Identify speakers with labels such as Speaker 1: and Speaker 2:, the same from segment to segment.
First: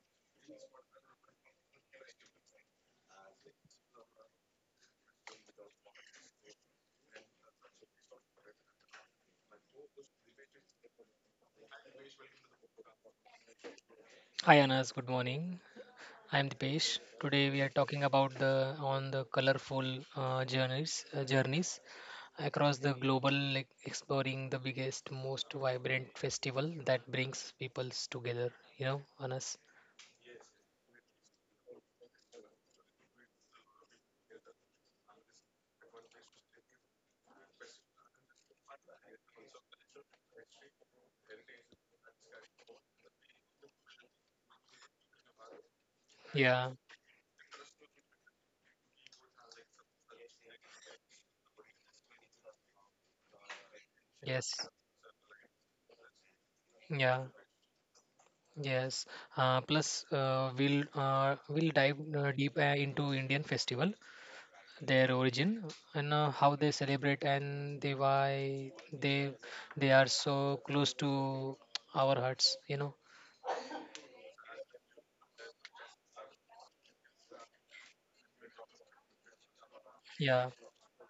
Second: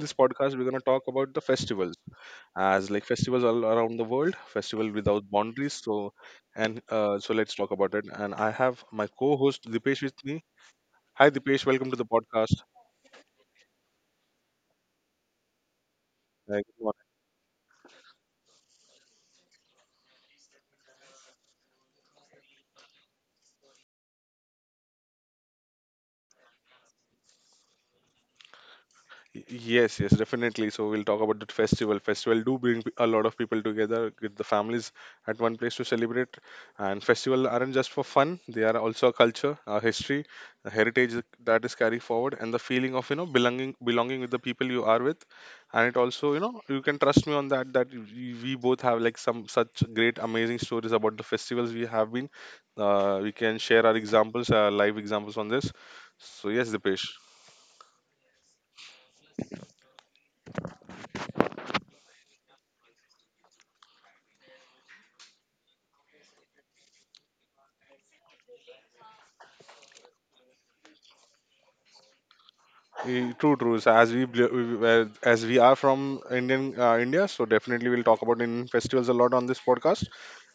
Speaker 1: this podcast we're gonna talk about the festivals, as like festivals all around the world, festival without boundaries. So let's talk about it. And I have my co-host Dipesh with me. Hi Dipesh, welcome to the podcast.
Speaker 2: Hi Anas, good morning. I am Dipesh.
Speaker 1: Hi, good
Speaker 2: Today we are talking about the on the colorful journeys across the global, like exploring the biggest, most vibrant festival that brings peoples together. You know, Anas.
Speaker 1: Yes, yes, definitely. So we'll talk about the festival. Festival do bring a lot of people together, with the families at one place to celebrate. And festival aren't just for fun; they are also a culture, a history, a heritage that is carried forward, and the feeling of you know belonging, belonging with the people you are with. And it
Speaker 2: Yeah.
Speaker 1: also, you know, you can trust me on that. That we both have like some such great, amazing stories about the festivals we have been. We can share our
Speaker 2: Yes.
Speaker 1: examples, our live examples on this. So yes,
Speaker 2: Yeah.
Speaker 1: Dipesh.
Speaker 2: Yes. Plus, we'll dive deep into Indian festival, their origin and how they celebrate and they why they are so close to our hearts.
Speaker 1: True, true. So as we are from India, so definitely we'll talk about Indian festivals a lot on this
Speaker 2: Yeah.
Speaker 1: podcast.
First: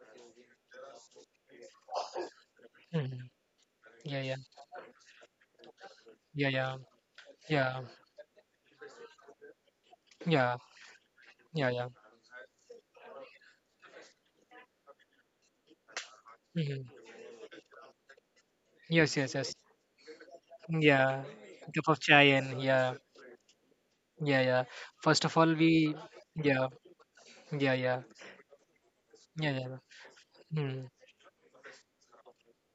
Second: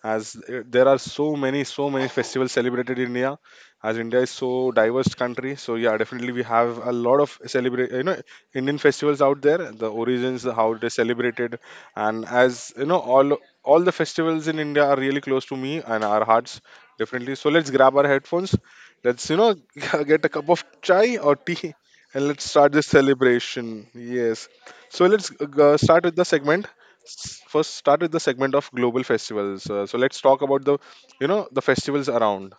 Speaker 1: As There are so many, so many festivals celebrated in
Speaker 2: Hmm.
Speaker 1: India, as India
Speaker 2: Yeah,
Speaker 1: is
Speaker 2: yeah,
Speaker 1: so diverse country, so yeah, definitely we
Speaker 2: yeah, yeah,
Speaker 1: have a lot of
Speaker 2: yeah,
Speaker 1: celebrate, you know, Indian festivals out there, the origins,
Speaker 2: yeah,
Speaker 1: how they celebrated,
Speaker 2: yeah, yeah.
Speaker 1: and as you know, all the festivals in India are really close to me and our hearts,
Speaker 2: Hmm.
Speaker 1: definitely. So let's grab our headphones,
Speaker 2: Yes,
Speaker 1: let's
Speaker 2: yes,
Speaker 1: you know
Speaker 2: yes.
Speaker 1: get a cup of chai
Speaker 2: Yeah.
Speaker 1: or tea
Speaker 2: Cup of chai
Speaker 1: and let's
Speaker 2: and
Speaker 1: start this
Speaker 2: yeah,
Speaker 1: celebration.
Speaker 2: yeah,
Speaker 1: Yes.
Speaker 2: yeah.
Speaker 1: So
Speaker 2: First
Speaker 1: let's
Speaker 2: of all,
Speaker 1: uh,
Speaker 2: we
Speaker 1: start with the
Speaker 2: yeah,
Speaker 1: segment.
Speaker 2: yeah,
Speaker 1: First,
Speaker 2: yeah,
Speaker 1: start with the segment of global
Speaker 2: yeah,
Speaker 1: festivals.
Speaker 2: yeah.
Speaker 1: So let's talk about
Speaker 2: Hmm.
Speaker 1: the, you know, the festivals around.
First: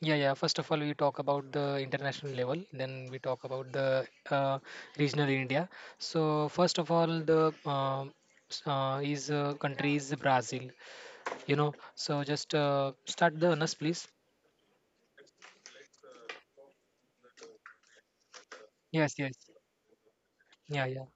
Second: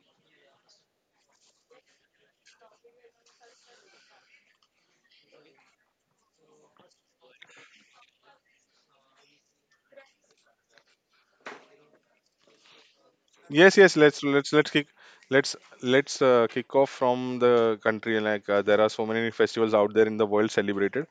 Speaker 2: Yeah, yeah. First of all, we talk about the international level, then we talk about the uh, regional India. So first of all, the s- is country is Brazil. So just start the Anas,
Speaker 1: Yes, yes.
Speaker 2: please.
Speaker 1: Let's let's kick off from the country. There are
Speaker 2: Yes,
Speaker 1: so
Speaker 2: yes.
Speaker 1: many festivals out there in the world
Speaker 2: Yeah, yeah.
Speaker 1: celebrated.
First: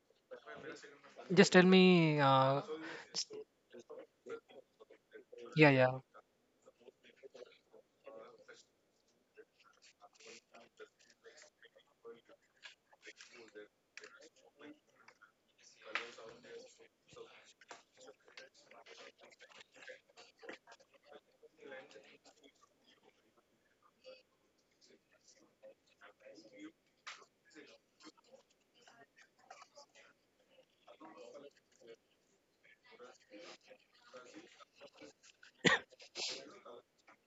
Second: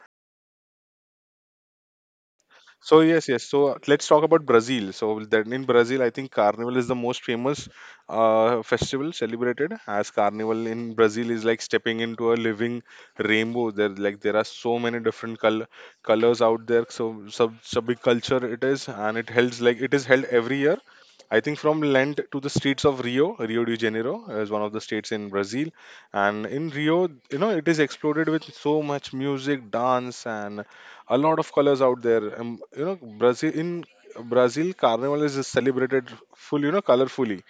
Speaker 2: Just tell me.
Speaker 1: So
Speaker 2: S-
Speaker 1: yes, yes. So let's talk about Brazil. So then in
Speaker 2: yeah,
Speaker 1: Brazil,
Speaker 2: yeah,
Speaker 1: I think Carnival is the most famous festival celebrated. As Carnival in Brazil is like stepping into a living rainbow. There like there are so many different colors out there. So sub big culture it is, and it is held every year. I think from Lent to the streets of Rio, Rio de Janeiro is one of the states in Brazil, and in Rio, you know, it is exploded with so much music, dance, and a lot of colors out there. You know, Brazil Carnival is celebrated full, you know, colorfully,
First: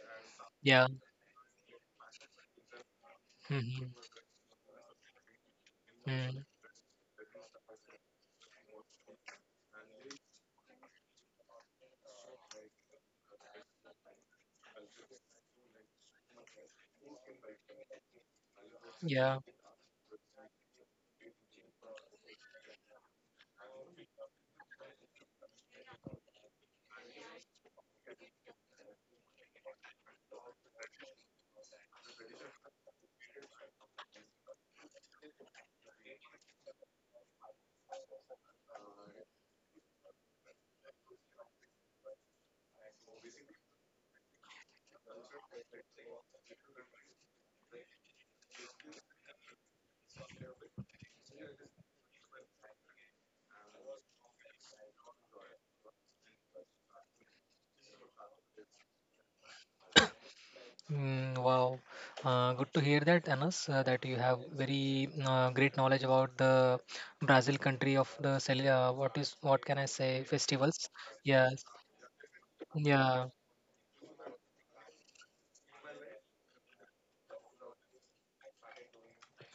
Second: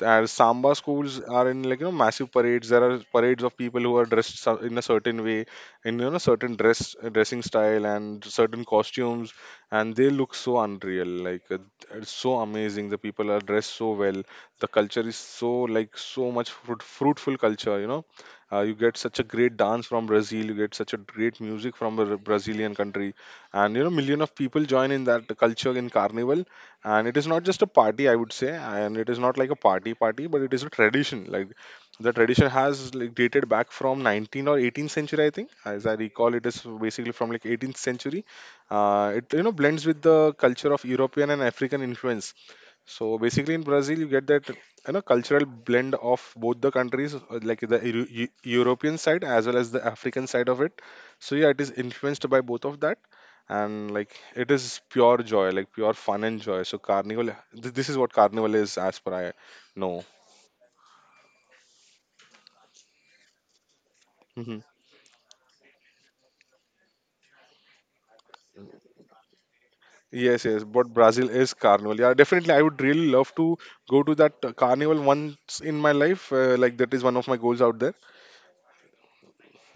Speaker 1: and samba
Speaker 2: yeah.
Speaker 1: schools are in, like, you know, massive parades. There are parades of people
Speaker 2: Mm-hmm.
Speaker 1: who are dressed in a certain way, in, you know,
Speaker 2: Mm,
Speaker 1: certain dressing style and certain costumes, and they look so unreal. It's so amazing. The people are dressed so well. The culture is so, like, so much fruitful culture. You know, you get such a
Speaker 2: yeah.
Speaker 1: great dance from Brazil. You get such a great music from a Brazilian country, and you know million of people join in that culture in Carnival, and it is not just a party, I would say, and it is not like a party party, but it is a tradition. Like the tradition has like dated back from 19 or 18th century, I think. As I recall, it is basically from like 18th century. It, you know, blends with the culture of European and African influence. So basically, in Brazil, you get that you know cultural blend of both the countries, like the European side as well as the African side of it. So yeah, it is influenced by both of that, and like it is pure joy, like pure fun and joy. So Carnival, this is what Carnival is, as per I know.
Speaker 2: Mm, wow, good to hear that, Anas, that you have
Speaker 1: hmm
Speaker 2: very great knowledge about the Brazil country of the what is what can I say
Speaker 1: Yes, yes, but
Speaker 2: festivals?
Speaker 1: Brazil is
Speaker 2: Yes,
Speaker 1: Carnival. Yeah, definitely, I would really
Speaker 2: yeah,
Speaker 1: love to go to that Carnival once in my life. Like that is one of my goals out there.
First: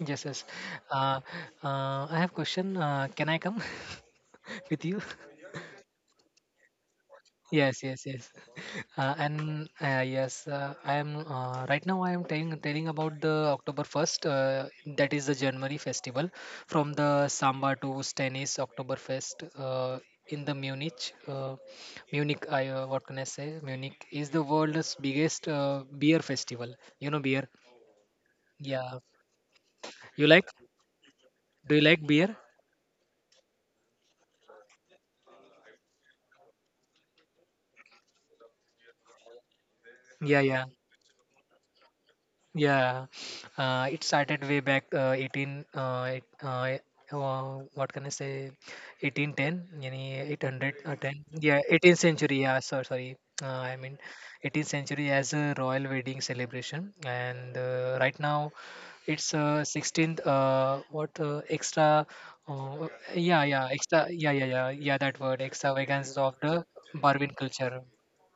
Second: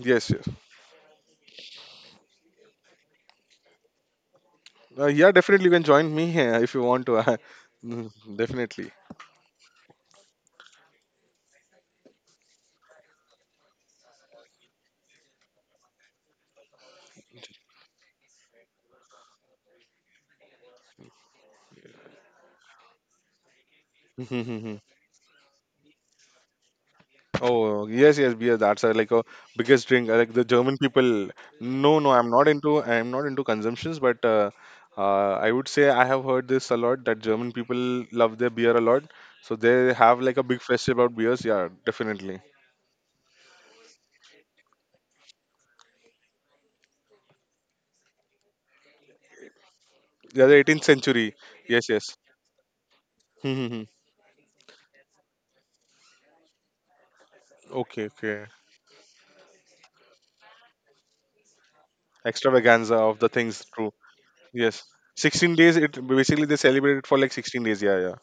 Speaker 2: yes, yes.
Speaker 1: yes.
Speaker 2: Uh, I have question. Can I come with you?
Speaker 1: Yeah, definitely you can join me if you want to.
Speaker 2: Yes, yes,
Speaker 1: mm,
Speaker 2: yes.
Speaker 1: Definitely.
Speaker 2: And yes, I am right now. I am telling about the October 1st. That is the January festival, from the Samba to Stennis Oktoberfest in the Munich. Munich, I what can I say? Munich is the world's biggest beer festival. You know beer?
Speaker 1: Oh yes, yes, beer. That's
Speaker 2: Yeah.
Speaker 1: like a biggest drink.
Speaker 2: You
Speaker 1: Like
Speaker 2: like?
Speaker 1: the German people.
Speaker 2: Do you
Speaker 1: No,
Speaker 2: like
Speaker 1: no,
Speaker 2: beer?
Speaker 1: I'm not into. I'm not into consumptions, but I would say I have heard this a lot that German people love their beer a lot. So they have
Speaker 2: Yeah,
Speaker 1: like a
Speaker 2: yeah.
Speaker 1: big festival about beers. Yeah, definitely.
Speaker 2: Yeah, it started way back 18. What can I say? 1810, yani
Speaker 1: Yeah, the 18th
Speaker 2: 810.
Speaker 1: century.
Speaker 2: Yeah, 18th
Speaker 1: Yes, yes.
Speaker 2: century. Yeah, so, sorry. I mean,
Speaker 1: Okay,
Speaker 2: 18th century as a royal wedding celebration, and
Speaker 1: okay.
Speaker 2: right now it's 16th. What extra? Uh,
Speaker 1: Extravaganza of the
Speaker 2: yeah, yeah,
Speaker 1: things. True.
Speaker 2: extra. Yeah, yeah, yeah,
Speaker 1: Yes.
Speaker 2: yeah. That word,
Speaker 1: 16 days. It
Speaker 2: extravagance of
Speaker 1: basically
Speaker 2: the
Speaker 1: they celebrate it for
Speaker 2: Barwin
Speaker 1: like 16
Speaker 2: culture.
Speaker 1: days. Yeah, yeah.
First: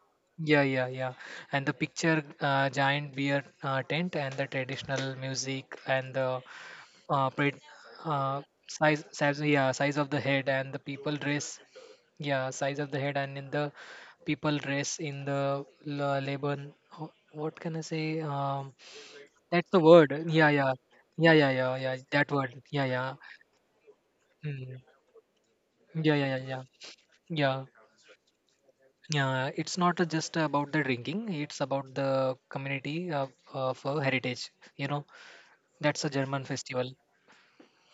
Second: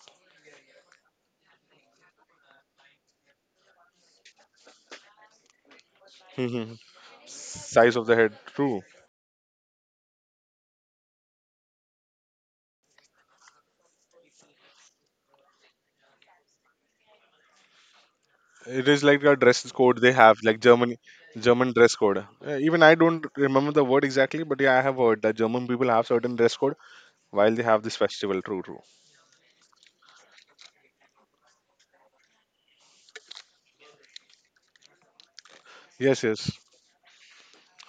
Speaker 2: Yeah, yeah, yeah. And the picture, giant beer tent, and the traditional music, and the
Speaker 1: Mhm.
Speaker 2: uh, pre-
Speaker 1: Size of the
Speaker 2: uh,
Speaker 1: head, true.
Speaker 2: size, yeah, size of the head, and the people dress, yeah, size of the head, and in the people dress in the Laban. What can I say?
Speaker 1: It is like a
Speaker 2: That's
Speaker 1: dress
Speaker 2: the
Speaker 1: code they
Speaker 2: word.
Speaker 1: have,
Speaker 2: Yeah,
Speaker 1: like
Speaker 2: yeah,
Speaker 1: German
Speaker 2: yeah, yeah, yeah,
Speaker 1: German
Speaker 2: yeah.
Speaker 1: dress code.
Speaker 2: That word. Yeah,
Speaker 1: Even I
Speaker 2: yeah.
Speaker 1: don't remember the word exactly, but
Speaker 2: Mm.
Speaker 1: yeah, I have heard that German people have
Speaker 2: Yeah, yeah, yeah,
Speaker 1: certain dress
Speaker 2: yeah.
Speaker 1: code while
Speaker 2: Yeah.
Speaker 1: they have this festival. True, true.
Speaker 2: Yeah, it's not just about the drinking, it's about the community of, of heritage. You know, that's a
Speaker 1: Yes,
Speaker 2: German
Speaker 1: yes.
Speaker 2: festival.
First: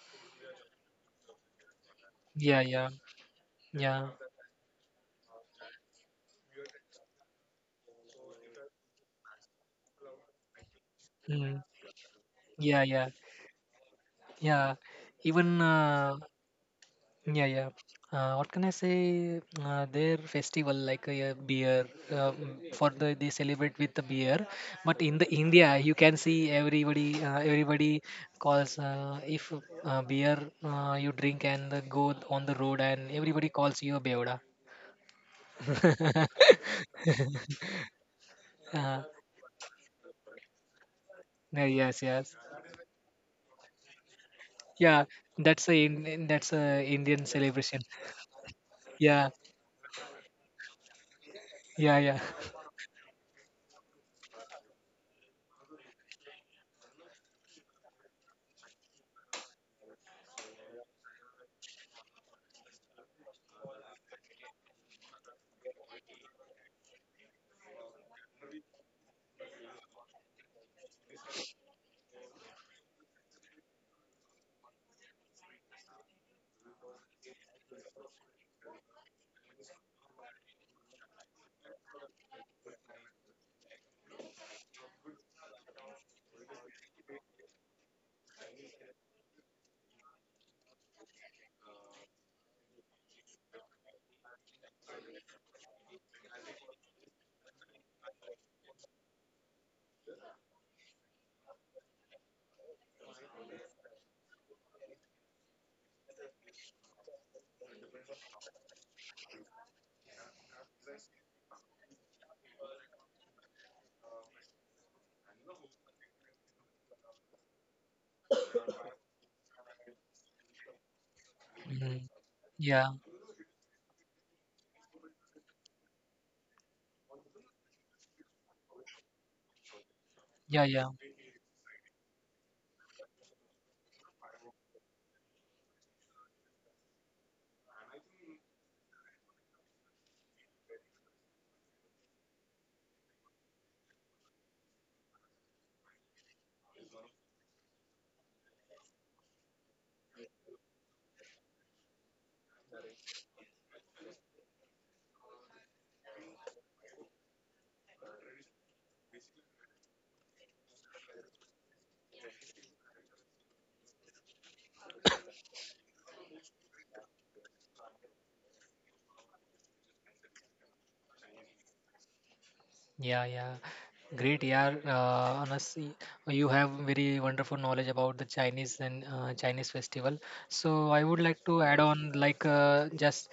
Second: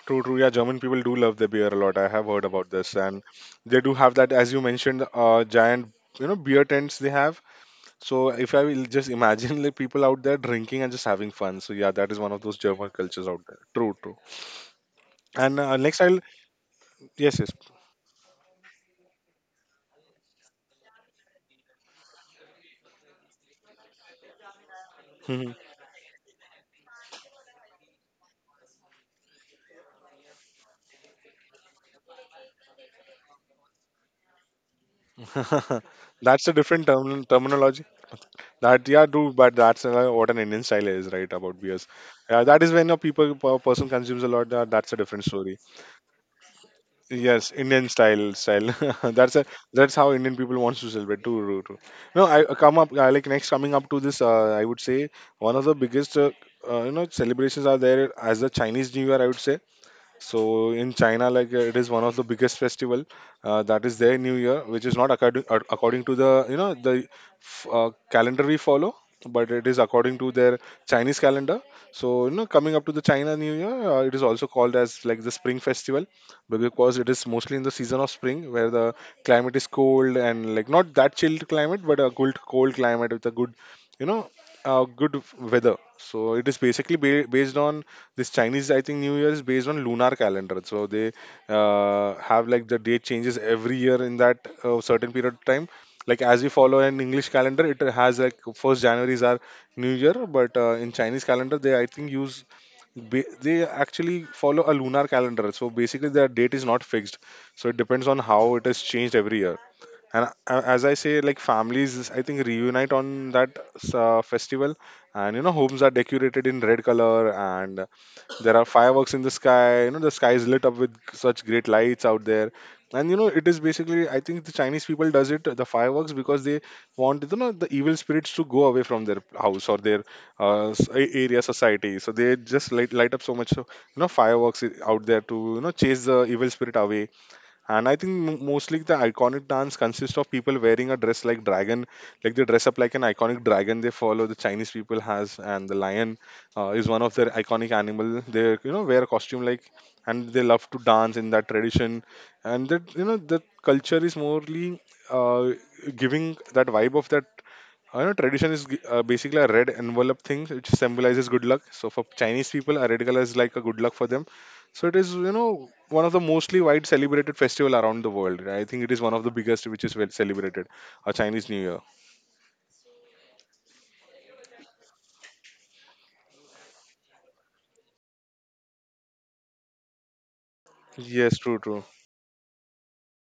Speaker 1: True, true. Yeah, German people do love their beer a lot. I have heard
Speaker 2: Yeah,
Speaker 1: about
Speaker 2: yeah,
Speaker 1: this, and they do
Speaker 2: yeah.
Speaker 1: have that, as you mentioned, giant, you know, beer tents they have. So if I will just imagine like people out there drinking and just having fun.
Speaker 2: Mm,
Speaker 1: So yeah, that is one of those
Speaker 2: yeah,
Speaker 1: German
Speaker 2: yeah,
Speaker 1: cultures out there. True, true.
Speaker 2: yeah. Even
Speaker 1: And next I'll yes,
Speaker 2: yeah, yeah. What can I say? Their festival, like a yeah, beer, for they celebrate with the beer. But in the
Speaker 1: Yes.
Speaker 2: India, you can see everybody calls if beer you drink and go on the road, and everybody calls you a beoda.
Speaker 1: That's a different terminology. That
Speaker 2: Uh,
Speaker 1: yeah, dude, but that's what an Indian style is, right?
Speaker 2: yeah,
Speaker 1: About beers.
Speaker 2: yes, yes.
Speaker 1: Yeah, that is when a person consumes a lot. That's a
Speaker 2: Yeah,
Speaker 1: different story.
Speaker 2: that's a Indian
Speaker 1: Yes,
Speaker 2: celebration.
Speaker 1: Indian style.
Speaker 2: Yeah,
Speaker 1: that's a that's how Indian people wants to celebrate. True, true, true.
Speaker 2: yeah, yeah.
Speaker 1: No, I come up like next coming up to this. I would say one of the biggest you know celebrations are there as the Chinese New Year. I would say so in China, it is one of the biggest festival that is their New Year, which is not according to the you know the calendar we follow, but it is according to their Chinese calendar. So you know, coming up to the China New Year, it is also called as like the Spring Festival because it is mostly in the season of spring where the climate is cold and like not that chilled climate, but a good cold climate with a good you know good weather. So it is basically based on this Chinese, I think, New Year is based on lunar calendar, so they have like the date changes every year in that certain period of time. Like as we follow an English calendar, it has like first January is our new year, but in Chinese calendar they I think use ba- they actually follow a lunar calendar. So basically their date is not fixed, so it depends on how it is changed every year. And as I say, like families I think reunite on that festival, and you know homes are decorated in red color, and there are fireworks in the sky. You know the sky is lit up with such great lights
Speaker 2: Mhm.
Speaker 1: out there,
Speaker 2: Yeah,
Speaker 1: and you know it is basically, I think, the Chinese people does it the fireworks because they want you know the evil spirits to go away from their house or their
Speaker 2: yeah, yeah.
Speaker 1: area society. So they just light up so much you know fireworks out there to you know chase the evil spirit away. And I think mostly the iconic dance consists of people wearing a dress like dragon, like they dress up like an iconic dragon. They follow, the Chinese people has, and the lion is one of their iconic animal. They you know wear a costume like, and they love to dance in that tradition. And that you know the culture is morely uh, giving that vibe of that I know tradition is basically a red envelope thing, which symbolizes good luck. So for Chinese people, a red color is like a good luck for them. So it is, you know, one of the mostly wide celebrated festival around the world. I think it is one of the biggest which is well celebrated, a Chinese New Year.
Speaker 2: Yeah, yeah. Great, yeah. Anas, you have very wonderful knowledge about the Chinese festival. So I would like
Speaker 1: Yes,
Speaker 2: to
Speaker 1: true,
Speaker 2: add
Speaker 1: true.
Speaker 2: on, like, just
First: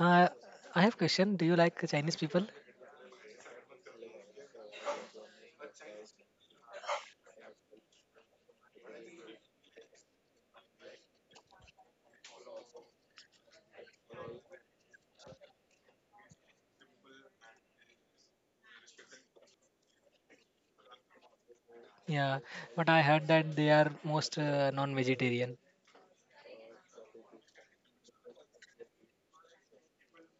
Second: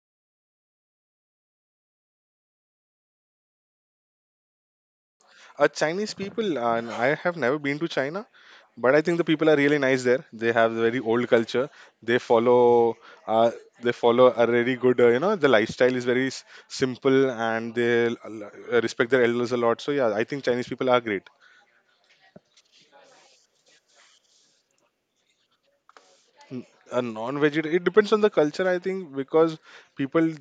Speaker 2: uh, I have question. Do you like Chinese people?
Speaker 1: Chinese people, and I have never been to China, but I think the people are really nice there. They have very old culture. They follow, uh, they follow a very good, you know, the lifestyle is very simple, and they respect their elders a lot. So yeah, I think Chinese people are great.
Speaker 2: Yeah, but I heard that they are most non-vegetarian.
Speaker 1: A non-vegetarian, it depends on the culture, I think, because people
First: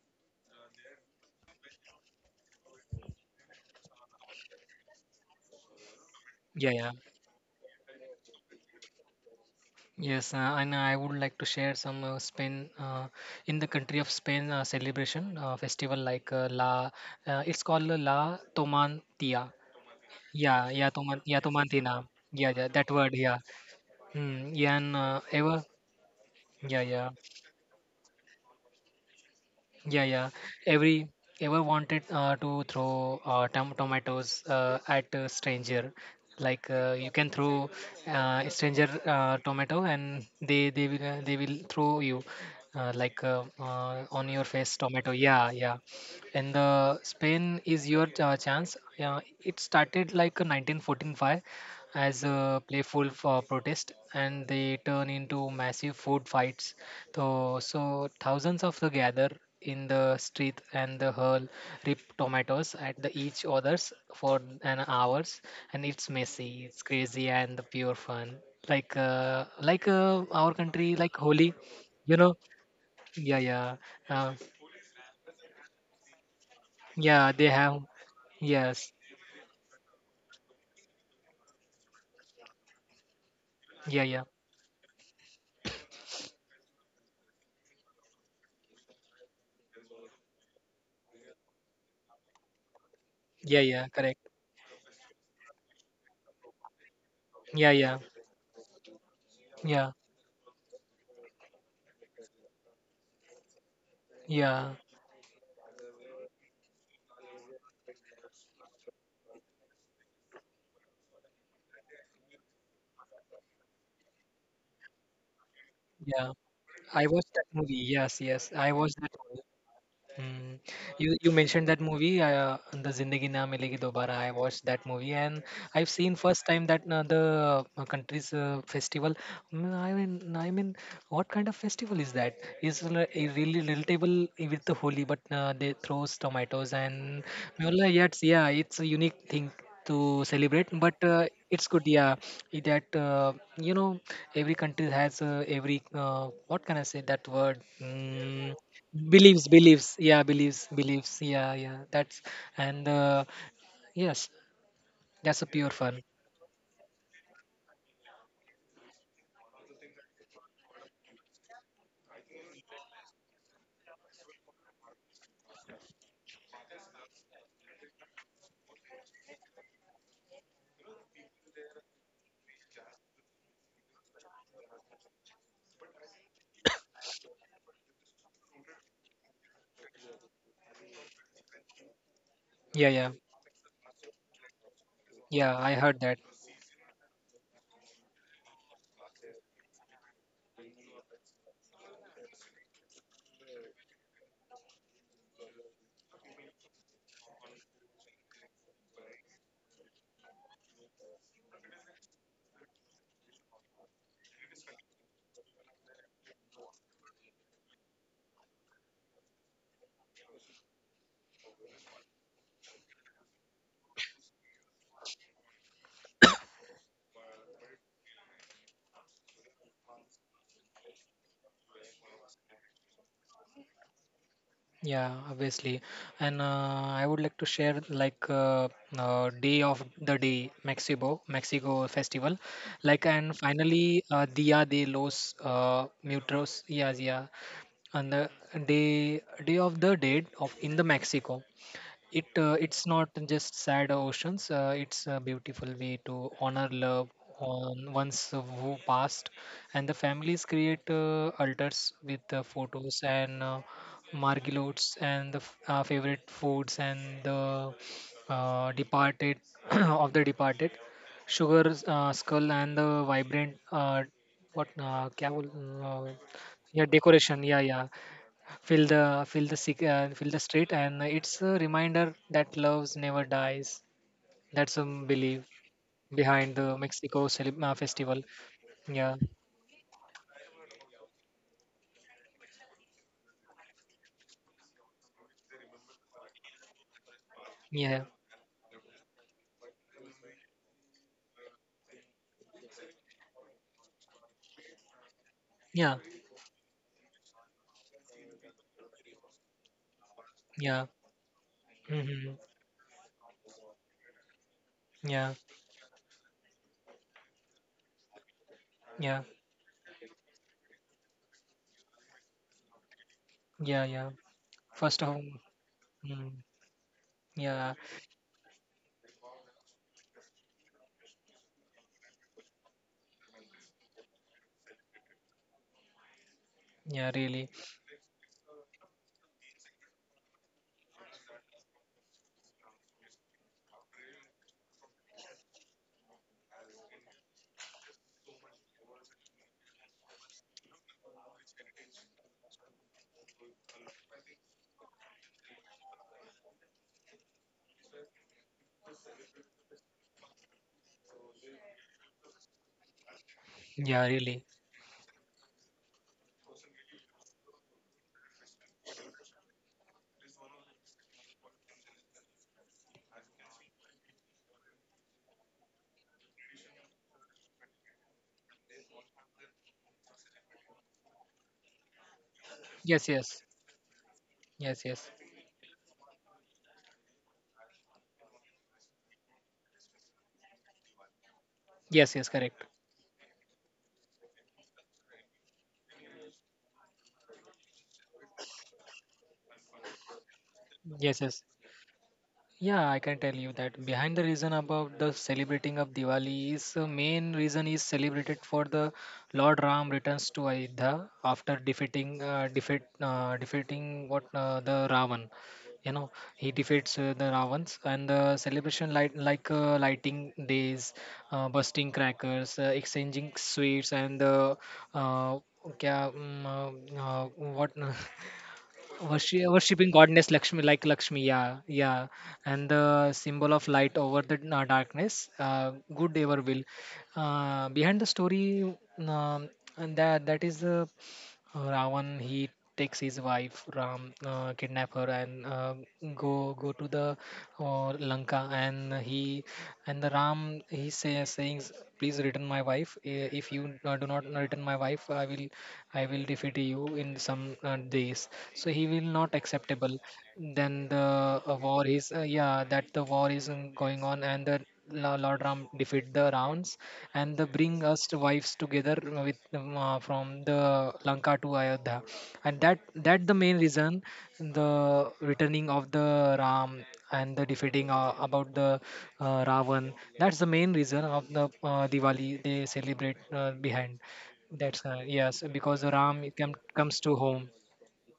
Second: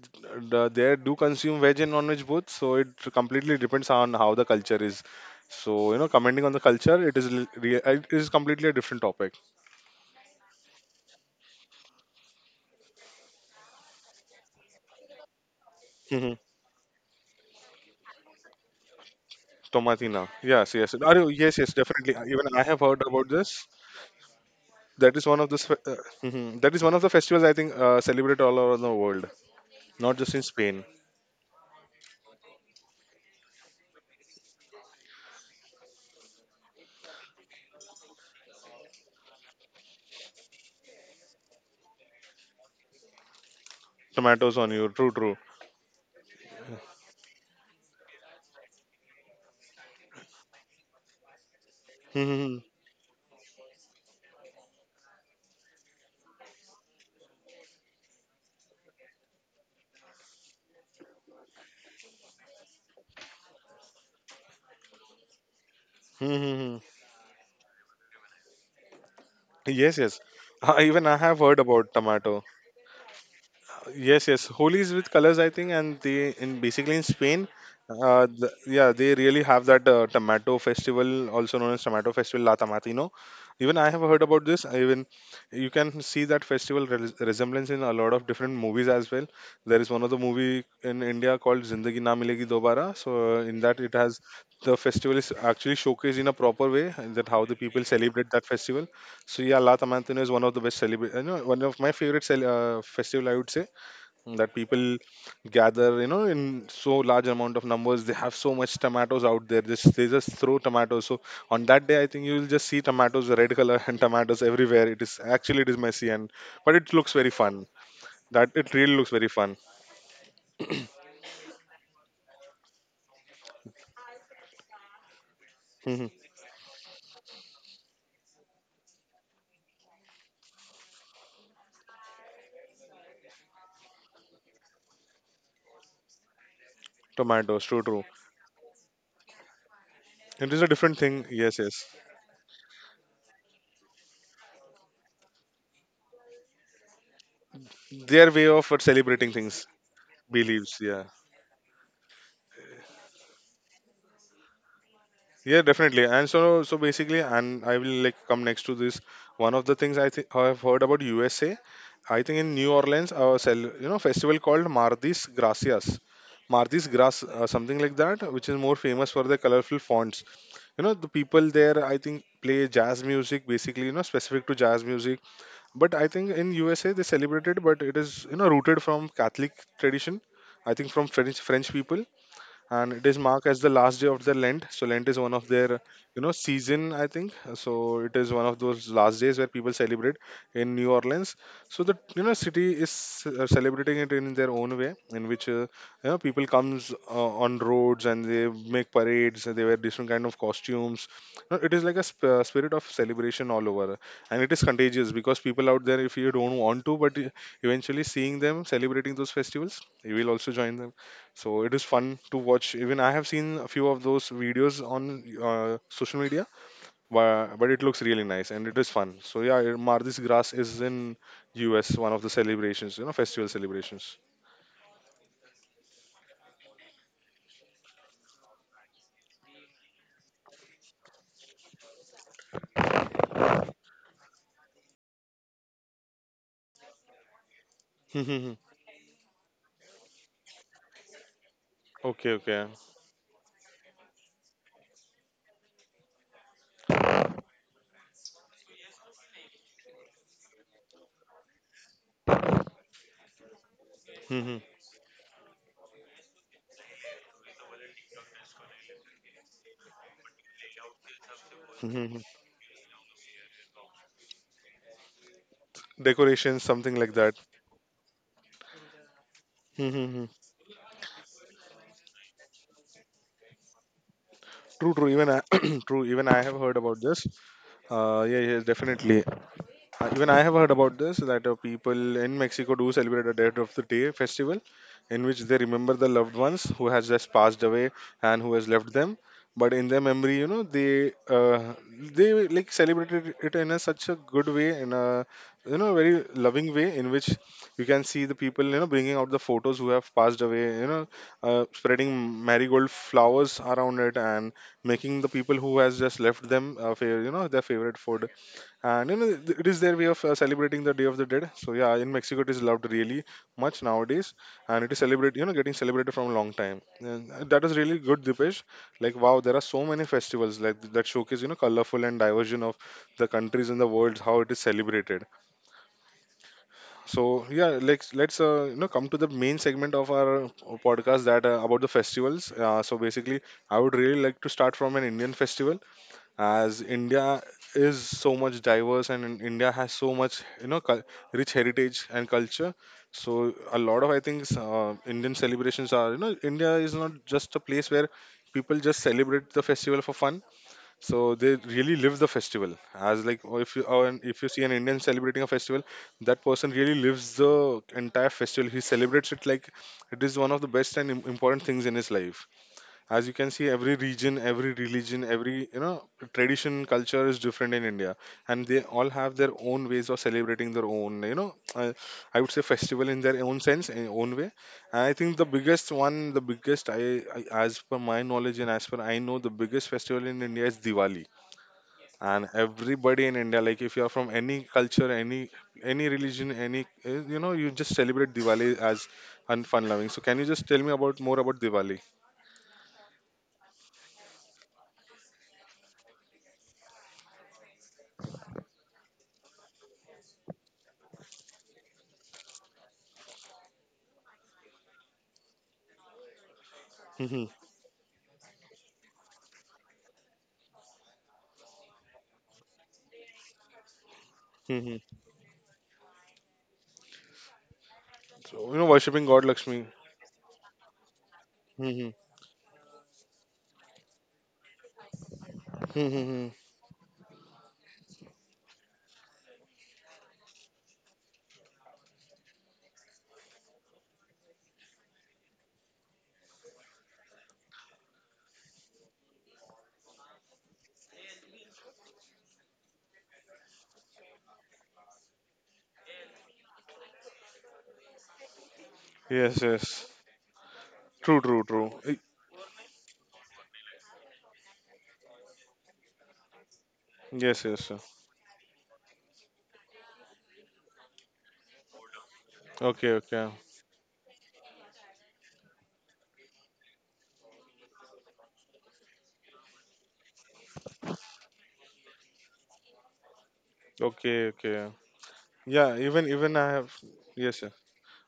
Speaker 1: there do consume veg and non-veg both. So it completely depends on how the culture is. So you know, commenting on the
Speaker 2: Yeah, yeah.
Speaker 1: culture, it is completely a different topic.
Speaker 2: Yes, and I would like to share some Spain in the country of Spain celebration festival like La. It's called La Toman.
Speaker 1: Tomatina.
Speaker 2: Yeah,
Speaker 1: Yes,
Speaker 2: yeah,
Speaker 1: yes. Are
Speaker 2: Yatuman,
Speaker 1: you? Yes, yes.
Speaker 2: Yatumantina.
Speaker 1: Definitely. Even
Speaker 2: Yeah,
Speaker 1: I
Speaker 2: yeah,
Speaker 1: have
Speaker 2: that
Speaker 1: heard
Speaker 2: word,
Speaker 1: about
Speaker 2: yeah.
Speaker 1: this.
Speaker 2: Mm, yeah, and
Speaker 1: That is one of the
Speaker 2: ever,
Speaker 1: s- mhm. that
Speaker 2: yeah,
Speaker 1: is one of
Speaker 2: yeah.
Speaker 1: the festivals I think celebrated all over the world,
Speaker 2: Yeah,
Speaker 1: not
Speaker 2: yeah.
Speaker 1: just in Spain.
Speaker 2: Every Ever wanted to throw tomatoes at a stranger? Like you can throw a stranger tomato, and they will throw you like on your
Speaker 1: Tomatoes on
Speaker 2: face
Speaker 1: you.
Speaker 2: tomato.
Speaker 1: True, true.
Speaker 2: Yeah, yeah. And the Spain is your chance. Yeah, it started like a 1945 as a
Speaker 1: Mhm,
Speaker 2: playful protest, and they turn into massive food fights. So thousands of the gather in the street and the hurl rip tomatoes at the each others for an hours, and it's
Speaker 1: mhm,
Speaker 2: messy, it's
Speaker 1: mhm.
Speaker 2: crazy, and the pure fun. Like uh, like
Speaker 1: yes, yes.
Speaker 2: uh, our country,
Speaker 1: Even
Speaker 2: like
Speaker 1: I have
Speaker 2: Holi,
Speaker 1: heard about
Speaker 2: you know?
Speaker 1: tomato.
Speaker 2: Yeah, yeah,
Speaker 1: Yes,
Speaker 2: uh,
Speaker 1: yes. Holi is with colors, I think, and they in basically in
Speaker 2: yeah. They
Speaker 1: Spain,
Speaker 2: have yes,
Speaker 1: yeah, they really have that tomato festival, also known as tomato festival La Tomatino. Even I
Speaker 2: yeah,
Speaker 1: have
Speaker 2: yeah,
Speaker 1: heard about this. Even you can see that festival resemblance in a lot of different movies as well. There is one of the movie in India called Zindagi Na Milegi Dobara. So
Speaker 2: yeah,
Speaker 1: in that
Speaker 2: yeah.
Speaker 1: it
Speaker 2: Correct.
Speaker 1: has the festival is actually showcased in a proper way, and that how the
Speaker 2: Yeah,
Speaker 1: people
Speaker 2: yeah,
Speaker 1: celebrate that festival. So yeah, La
Speaker 2: yeah,
Speaker 1: Tomatino is one of the best celebrate, you know, one of my favorite cel- festival I would say that
Speaker 2: yeah,
Speaker 1: people gather, you know, in so large amount of numbers, they have so much tomatoes out there, just they just throw tomatoes. So on that day, I think you will just see tomatoes, red color, and tomatoes everywhere. It is actually it is messy,
Speaker 2: yeah.
Speaker 1: and but it
Speaker 2: I
Speaker 1: looks
Speaker 2: watched
Speaker 1: very
Speaker 2: that
Speaker 1: fun,
Speaker 2: movie. Yes, yes.
Speaker 1: that
Speaker 2: I
Speaker 1: it really
Speaker 2: watched that.
Speaker 1: looks very fun.
Speaker 2: Mm. You mentioned that movie, the Zindagi Na Milegi Dobara. I watched that movie, and I've
Speaker 1: Mhm.
Speaker 2: seen first time that the country's festival. I mean, what kind of festival is that? Is a really relatable with the Holi, but they throws tomatoes and
Speaker 1: Tomatoes, true,
Speaker 2: Mullah,
Speaker 1: true.
Speaker 2: yes, yeah, it's a unique thing to
Speaker 1: It is
Speaker 2: celebrate,
Speaker 1: a different
Speaker 2: but
Speaker 1: thing, yes,
Speaker 2: it's good,
Speaker 1: yes.
Speaker 2: yeah, that every country has every what can I say that word?
Speaker 1: Their way of celebrating
Speaker 2: Beliefs
Speaker 1: things,
Speaker 2: beliefs yeah, beliefs
Speaker 1: beliefs, yeah.
Speaker 2: beliefs yeah, yeah, that's, and yes, that's a pure
Speaker 1: Yeah,
Speaker 2: fun.
Speaker 1: definitely. And so basically, and I will like come next to this. One of the things I think I have heard about USA, I think in New Orleans, you know, festival called Mardis Gracias, Mardis Gras, something like that, which is more famous for the colorful fonts. You know, the people there, I think, play jazz music, basically, you know, specific to jazz music. But I think in USA they celebrated, but it is, you know, rooted from Catholic tradition. I think from French people,
Speaker 2: Yeah,
Speaker 1: and it
Speaker 2: yeah,
Speaker 1: is marked as the last day of the Lent. So Lent is one of
Speaker 2: yeah. I
Speaker 1: their,
Speaker 2: heard that.
Speaker 1: you know, season, I think. So it is one of those last days where people celebrate in New Orleans. So the, you know, city is celebrating it in their own way, in which you know, people comes on roads and they make parades. And they wear different kind of costumes. You know, it is like a spirit of celebration all over, and it is contagious because people out there, if you don't want to, but eventually seeing them celebrating those festivals, you will also join them. So it is fun to watch. Even I have seen a few of those videos on social media, but it looks really nice and it is fun. So yeah, Mardi Gras is in US, one of the celebrations, you know, festival celebrations.
Speaker 2: Yeah, obviously. And I would like to share like day of the day Mexico festival, like, and finally dia de los muertos, yeah, yeah. And the
Speaker 1: Okay,
Speaker 2: day day of the dead of in the Mexico.
Speaker 1: okay.
Speaker 2: It's not just sad oceans, it's a beautiful way to honor love on ones who passed. And the families create altars with the photos and
Speaker 1: Mhm.
Speaker 2: margalots and the favorite foods and the departed of the departed sugar
Speaker 1: Mhm.
Speaker 2: skull and the vibrant what
Speaker 1: Decorations,
Speaker 2: yeah,
Speaker 1: something like that.
Speaker 2: decoration, yeah, yeah.
Speaker 1: Mhm.
Speaker 2: Fill the street, and it's a reminder that love never dies. That's a
Speaker 1: True, true. Even
Speaker 2: belief
Speaker 1: I, true. Even I
Speaker 2: behind
Speaker 1: have
Speaker 2: the
Speaker 1: heard about
Speaker 2: Mexico
Speaker 1: this.
Speaker 2: celeb festival.
Speaker 1: Yeah, yeah,
Speaker 2: Yeah,
Speaker 1: definitely. Even I have heard about this, that people in Mexico do celebrate a Death of the Day festival, in which they remember the loved ones who has just passed away
Speaker 2: yeah,
Speaker 1: and who has left them. But in their memory, you know, they like celebrated it in a such a good way, in a you
Speaker 2: yeah,
Speaker 1: know very loving way, in which you can see the people, you know, bringing out the photos who have passed away,
Speaker 2: yeah.
Speaker 1: you know, spreading
Speaker 2: Hmm.
Speaker 1: marigold flowers around it and making the
Speaker 2: Yeah,
Speaker 1: people who has just left them you know, their favorite food, and you
Speaker 2: yeah,
Speaker 1: know, it is their way of celebrating the Day of the Dead. So yeah, in Mexico it is loved really
Speaker 2: yeah,
Speaker 1: much
Speaker 2: yeah.
Speaker 1: nowadays, and it is
Speaker 2: First of all,
Speaker 1: celebrated, you know, getting celebrated
Speaker 2: mm,
Speaker 1: from a long time. And that
Speaker 2: yeah,
Speaker 1: is really good, Dipesh. Like wow, there are so many festivals like that showcase, you know, colorful and diversion of the countries in the world how it is celebrated.
Speaker 2: yeah,
Speaker 1: So
Speaker 2: really,
Speaker 1: yeah, let's you know, come to the main segment of our podcast that about the festivals. So basically, I would really like to start from an Indian festival, as India is so much diverse, and India has so much, you know, rich heritage and culture. So a lot of, I think, Indian celebrations are, you know, India is not just a place where people just celebrate the festival for fun. So they really live the festival as like, or if you,
Speaker 2: yeah,
Speaker 1: if
Speaker 2: really.
Speaker 1: you see an Indian celebrating a festival, that person really lives the entire festival. He celebrates it like it is one of the best and important things in his life, as you can see every region, every religion, every, you know, tradition, culture is different in India, and they all have their own ways of celebrating their own, you know, I would say festival
Speaker 2: Yes,
Speaker 1: in their
Speaker 2: yes,
Speaker 1: own sense, in own way.
Speaker 2: yes,
Speaker 1: And
Speaker 2: yes,
Speaker 1: I think the biggest one, the biggest I, as per my knowledge and as per I know, the biggest festival in India is Diwali.
Speaker 2: yes, yes,
Speaker 1: And
Speaker 2: correct.
Speaker 1: everybody in India, like if you are from any culture, any religion, any you know, you just celebrate Diwali as and fun loving. So can you just tell me about
Speaker 2: Yes,
Speaker 1: more
Speaker 2: yes.
Speaker 1: about Diwali?
Speaker 2: Yeah, I can tell you that behind the reason about the celebrating of Diwali is main reason is celebrated for the Lord Ram returns to Ayodhya after defeating what the Ravan. You know, he defeats the Ravans and the celebration light like lighting days, busting crackers, exchanging sweets and uh, what
Speaker 1: So, you know, worshipping God
Speaker 2: worship,
Speaker 1: Lakshmi.
Speaker 2: worshipping goddess Lakshmi, like Lakshmi, yeah, yeah,
Speaker 1: Mhm.
Speaker 2: and the symbol of light over the darkness,
Speaker 1: Mhm.
Speaker 2: good ever will.
Speaker 1: Hmm.
Speaker 2: Behind the story, and that is the Ravan, he takes his wife Ram, kidnap her and go to the Lanka, and he and the Ram he saying, please return my wife. If you do not return my wife I will defeat you in some days, so he will not
Speaker 1: Yes,
Speaker 2: acceptable.
Speaker 1: yes.
Speaker 2: Then
Speaker 1: True,
Speaker 2: the
Speaker 1: true,
Speaker 2: war
Speaker 1: true.
Speaker 2: is
Speaker 1: Eh,
Speaker 2: yeah, that the war is going on, and the Lord Ram defeat the rounds and the
Speaker 1: yes, yes.
Speaker 2: bring us the wives together with from the Lanka to Ayodhya, and that
Speaker 1: Okay,
Speaker 2: that the
Speaker 1: okay.
Speaker 2: main reason, the returning of the Ram and the defeating about the Ravan. That's the main reason of the Diwali they celebrate behind.
Speaker 1: Okay, okay.
Speaker 2: That's yes, because
Speaker 1: Yeah,
Speaker 2: the
Speaker 1: even
Speaker 2: Ram
Speaker 1: even I have
Speaker 2: comes to home.
Speaker 1: yes, yes.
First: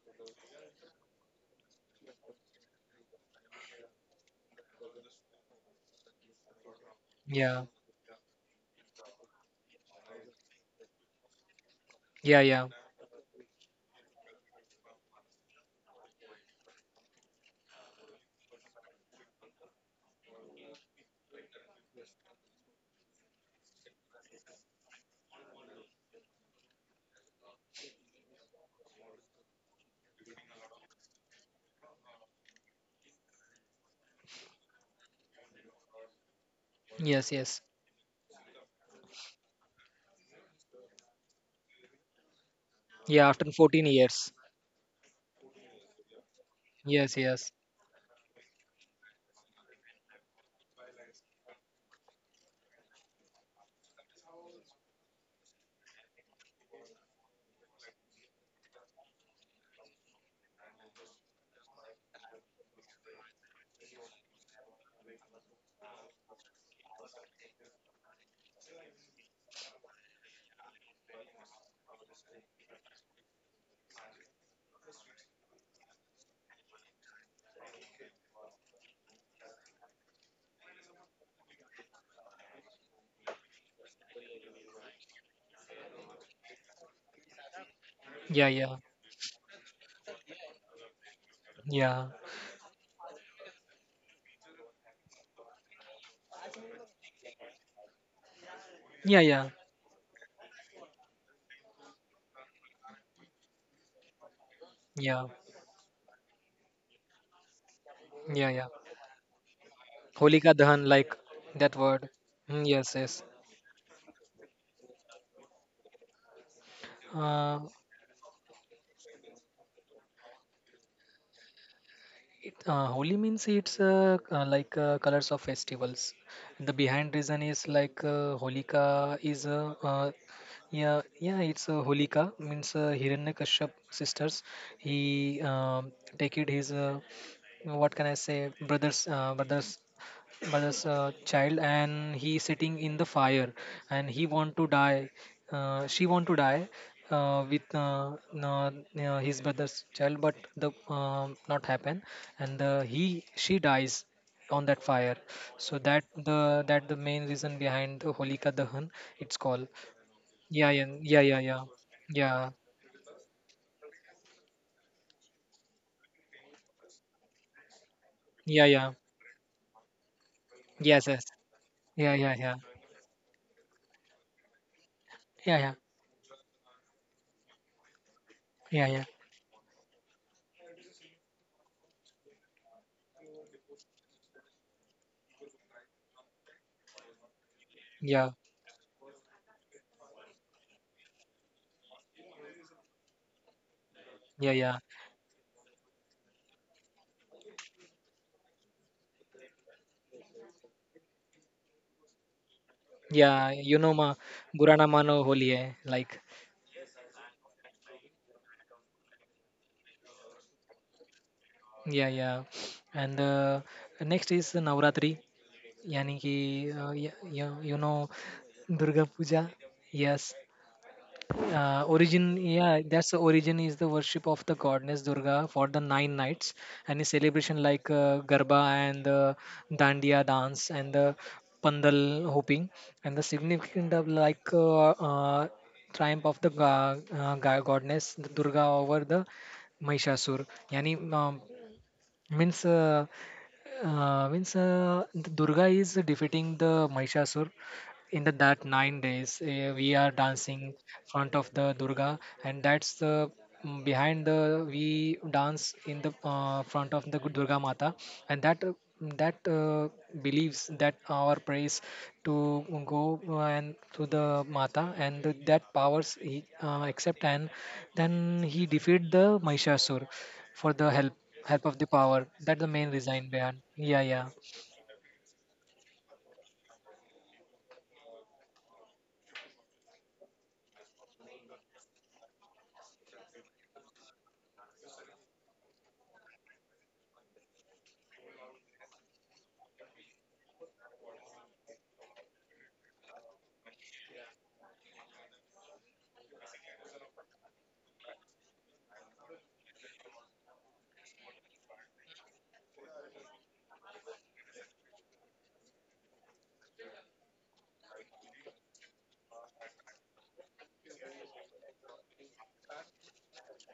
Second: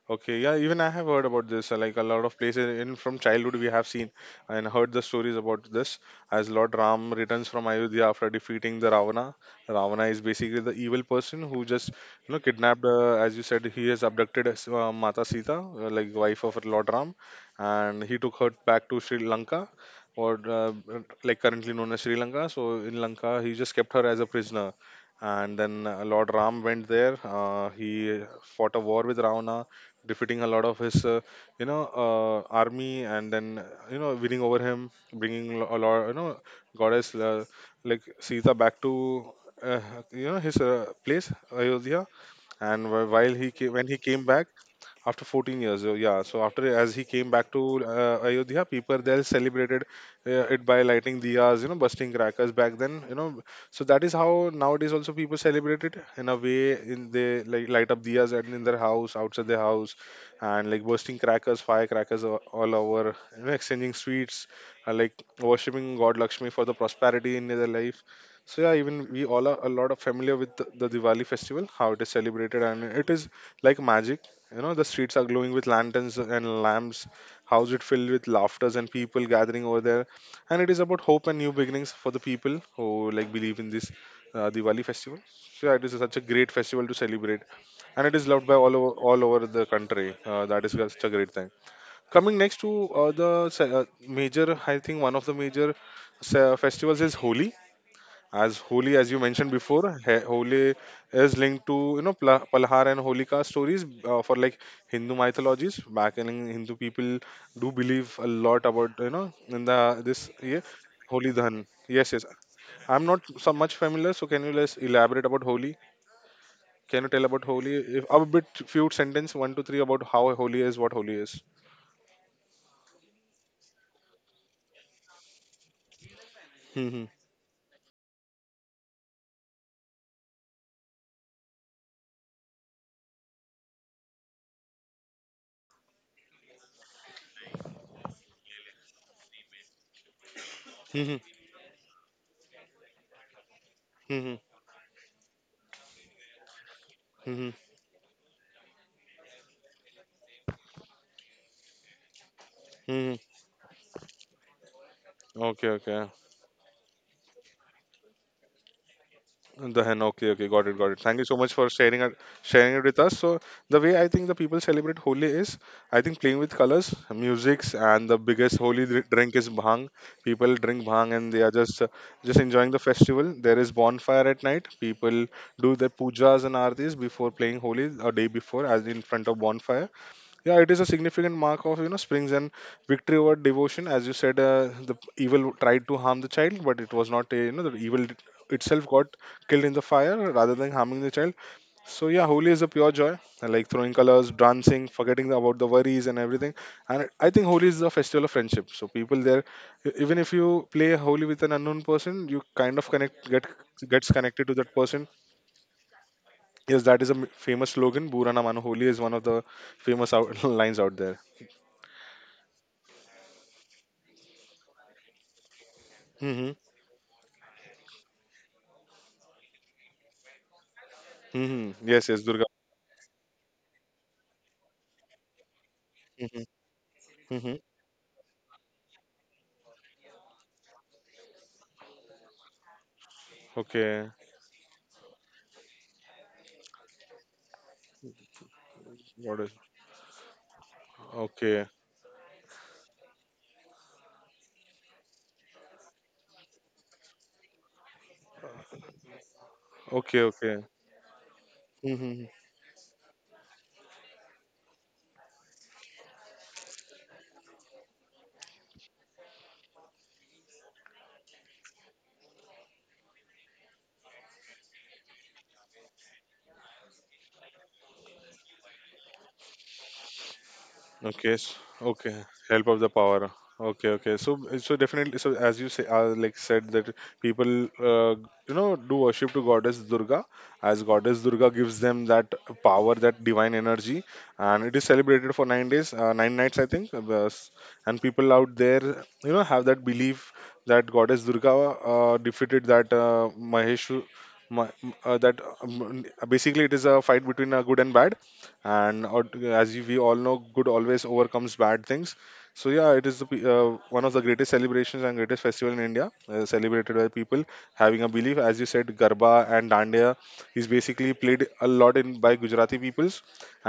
Speaker 1: Okay, yeah, even I have heard about this. Like a lot of places in from childhood, we have seen and heard the stories about this. As Lord Ram returns
Speaker 2: Yeah,
Speaker 1: from Ayodhya after defeating the Ravana, Ravana is basically the evil person who just, you
Speaker 2: yeah,
Speaker 1: know,
Speaker 2: yeah.
Speaker 1: kidnapped. As you said, he has abducted his, Mata Sita, like wife of Lord Ram, and he took her back to Sri Lanka, or like currently known as Sri Lanka. So in Lanka, he just kept her as a prisoner. And then Lord Ram went there. He fought a war with Ravana, defeating a lot of his you know, army, and then you know, winning over him, bringing a lot, you know,
Speaker 2: Yes,
Speaker 1: goddess
Speaker 2: yes.
Speaker 1: like Sita back to uh, you know, his place Ayodhya. And
Speaker 2: Yeah, after
Speaker 1: while he
Speaker 2: 14
Speaker 1: came, when he
Speaker 2: years.
Speaker 1: came back after 14 years yeah, so after as
Speaker 2: Yes,
Speaker 1: he came
Speaker 2: yes.
Speaker 1: back to Ayodhya, people there celebrated it by lighting diyas, you know, busting crackers back then, you know. So that is how nowadays also people celebrate it in a way, in they like light up diyas and in their house, outside their house, and like bursting crackers, firecrackers all over, you know, exchanging sweets, like worshipping God Lakshmi for the prosperity in their life. So yeah, even we all are a lot of familiar with the Diwali festival, how it is celebrated, and it is like magic. You know, the streets are glowing with lanterns and lamps, house it filled with laughters and people gathering over there. And it is about hope and new beginnings for the people who like believe in this Diwali festival. So yeah, it is such a great festival to celebrate, and it is
Speaker 2: Yeah,
Speaker 1: loved by
Speaker 2: yeah,
Speaker 1: all over the country. That is such a great thing.
Speaker 2: yeah,
Speaker 1: Coming next to major, I think one of the major festivals is Holi, as Holi,
Speaker 2: yeah,
Speaker 1: as you
Speaker 2: yeah,
Speaker 1: mentioned before, Holi is linked to, you know, Palhar and Holika stories for like
Speaker 2: yeah,
Speaker 1: Hindu mythologies. Back in Hindu, people do believe a
Speaker 2: yeah, yeah.
Speaker 1: lot about, you know, in the this
Speaker 2: Holika
Speaker 1: yeah,
Speaker 2: Dahan, like
Speaker 1: Holi Dhan.
Speaker 2: that word.
Speaker 1: Yes, yes.
Speaker 2: Mm, yes,
Speaker 1: I'm
Speaker 2: yes.
Speaker 1: not so much familiar, so can you less elaborate about Holi? Can you tell about
Speaker 2: Uh,
Speaker 1: Holi? If a bit, few sentence, one to three about how Holi is, what Holi is.
Speaker 2: Holi means it's like colors of festivals. The
Speaker 1: Hmm.
Speaker 2: behind reason is like Holika is yeah, yeah, it's Holika means Hiranyakashyap sisters. He take it his what can I say, brothers brothers, but as a
Speaker 1: Hmm. Hmm.
Speaker 2: child and he sitting in the fire and he
Speaker 1: Hmm.
Speaker 2: want to die, she want to die with
Speaker 1: Hmm.
Speaker 2: uh, his brother's child, but the not happen and he
Speaker 1: Hmm.
Speaker 2: she dies on that fire.
Speaker 1: Hmm.
Speaker 2: So
Speaker 1: Okay.
Speaker 2: that
Speaker 1: Okay.
Speaker 2: the, that the main reason behind the holika dahan, it's called.
Speaker 1: The hen, okay, okay,
Speaker 2: Yeah,
Speaker 1: got it, got it.
Speaker 2: yeah,
Speaker 1: Thank
Speaker 2: yeah,
Speaker 1: you so
Speaker 2: yeah,
Speaker 1: much for
Speaker 2: yeah,
Speaker 1: sharing it with us. So the way I think the people celebrate Holi is, I think playing with colors, musics, and the
Speaker 2: yeah, yeah,
Speaker 1: biggest
Speaker 2: yeah.
Speaker 1: Holi drink is bhang. People drink
Speaker 2: Yes, yes.
Speaker 1: bhang and they are
Speaker 2: Yeah, yeah,
Speaker 1: just
Speaker 2: yeah,
Speaker 1: enjoying the festival. There is bonfire at night. People
Speaker 2: yeah, yeah,
Speaker 1: do their pujas and aartis before playing Holi a day before,
Speaker 2: yeah,
Speaker 1: as
Speaker 2: yeah,
Speaker 1: in front of bonfire. Yeah, it is a significant mark of, you know, Spring's and victory over devotion. As you said, evil tried to harm the child, but it was not a, you know,
Speaker 2: yeah,
Speaker 1: itself got killed in the fire rather than harming the child. So yeah, Holi is a pure joy. I like throwing colors,
Speaker 2: yeah, yeah.
Speaker 1: dancing, forgetting about the worries and everything. And I think Holi is a festival of friendship. So people there, even if you play Holi with an unknown person, you kind of connect
Speaker 2: Yeah,
Speaker 1: get
Speaker 2: you know ma
Speaker 1: gets connected to that
Speaker 2: Burana Mano
Speaker 1: person.
Speaker 2: Holi hai, like,
Speaker 1: Yes, that is a famous slogan. Burana Mano Holi is one of the famous lines out there.
Speaker 2: yeah, yeah. And next is Navratri, yani ki
Speaker 1: Mm-hmm.
Speaker 2: yeah, you know Durga Puja, yes.
Speaker 1: Mm-hmm. Yes, yes,
Speaker 2: Origin,
Speaker 1: Durga.
Speaker 2: yeah, that's the origin is the worship of the goddess Durga for the nine
Speaker 1: Mm-hmm.
Speaker 2: nights and a
Speaker 1: Mm-hmm.
Speaker 2: celebration like Garba and the Dandiya dance and the Pandal hooping, and the significant
Speaker 1: Okay.
Speaker 2: of like triumph of the goddess Durga over the
Speaker 1: What is?
Speaker 2: Mahishasur. Yani
Speaker 1: Okay.
Speaker 2: means means the Durga is defeating the Mahishasur in the, that 9 days. We are
Speaker 1: Okay. Okay.
Speaker 2: dancing front of the Durga,
Speaker 1: Mm-hmm.
Speaker 2: and that's the behind the we dance in the front of the good Durga Mata, and that that believes that our praise to go and to the Mata, and that powers he accept, and then he defeat the Mahishasur for the
Speaker 1: Okay,
Speaker 2: help of the
Speaker 1: okay.
Speaker 2: power. That's the
Speaker 1: Help of
Speaker 2: main
Speaker 1: the
Speaker 2: reason
Speaker 1: power.
Speaker 2: behind.
Speaker 1: Okay,
Speaker 2: Yeah,
Speaker 1: okay.
Speaker 2: yeah.
Speaker 1: So, so definitely. So, as you say, like said that people, do worship to goddess Durga, as goddess Durga gives them that power, that divine energy, and it is celebrated for 9 days, nine nights, I think. And people out there, have that belief that goddess Durga defeated that Maheshu. Ma- m- that Basically it is a fight between good and bad, and out- as you- we all know good always overcomes bad things. So yeah, it is one of the greatest celebrations and greatest festival in India, celebrated by people having a belief. As you said, garba and dandiya is basically played a lot in by Gujarati peoples,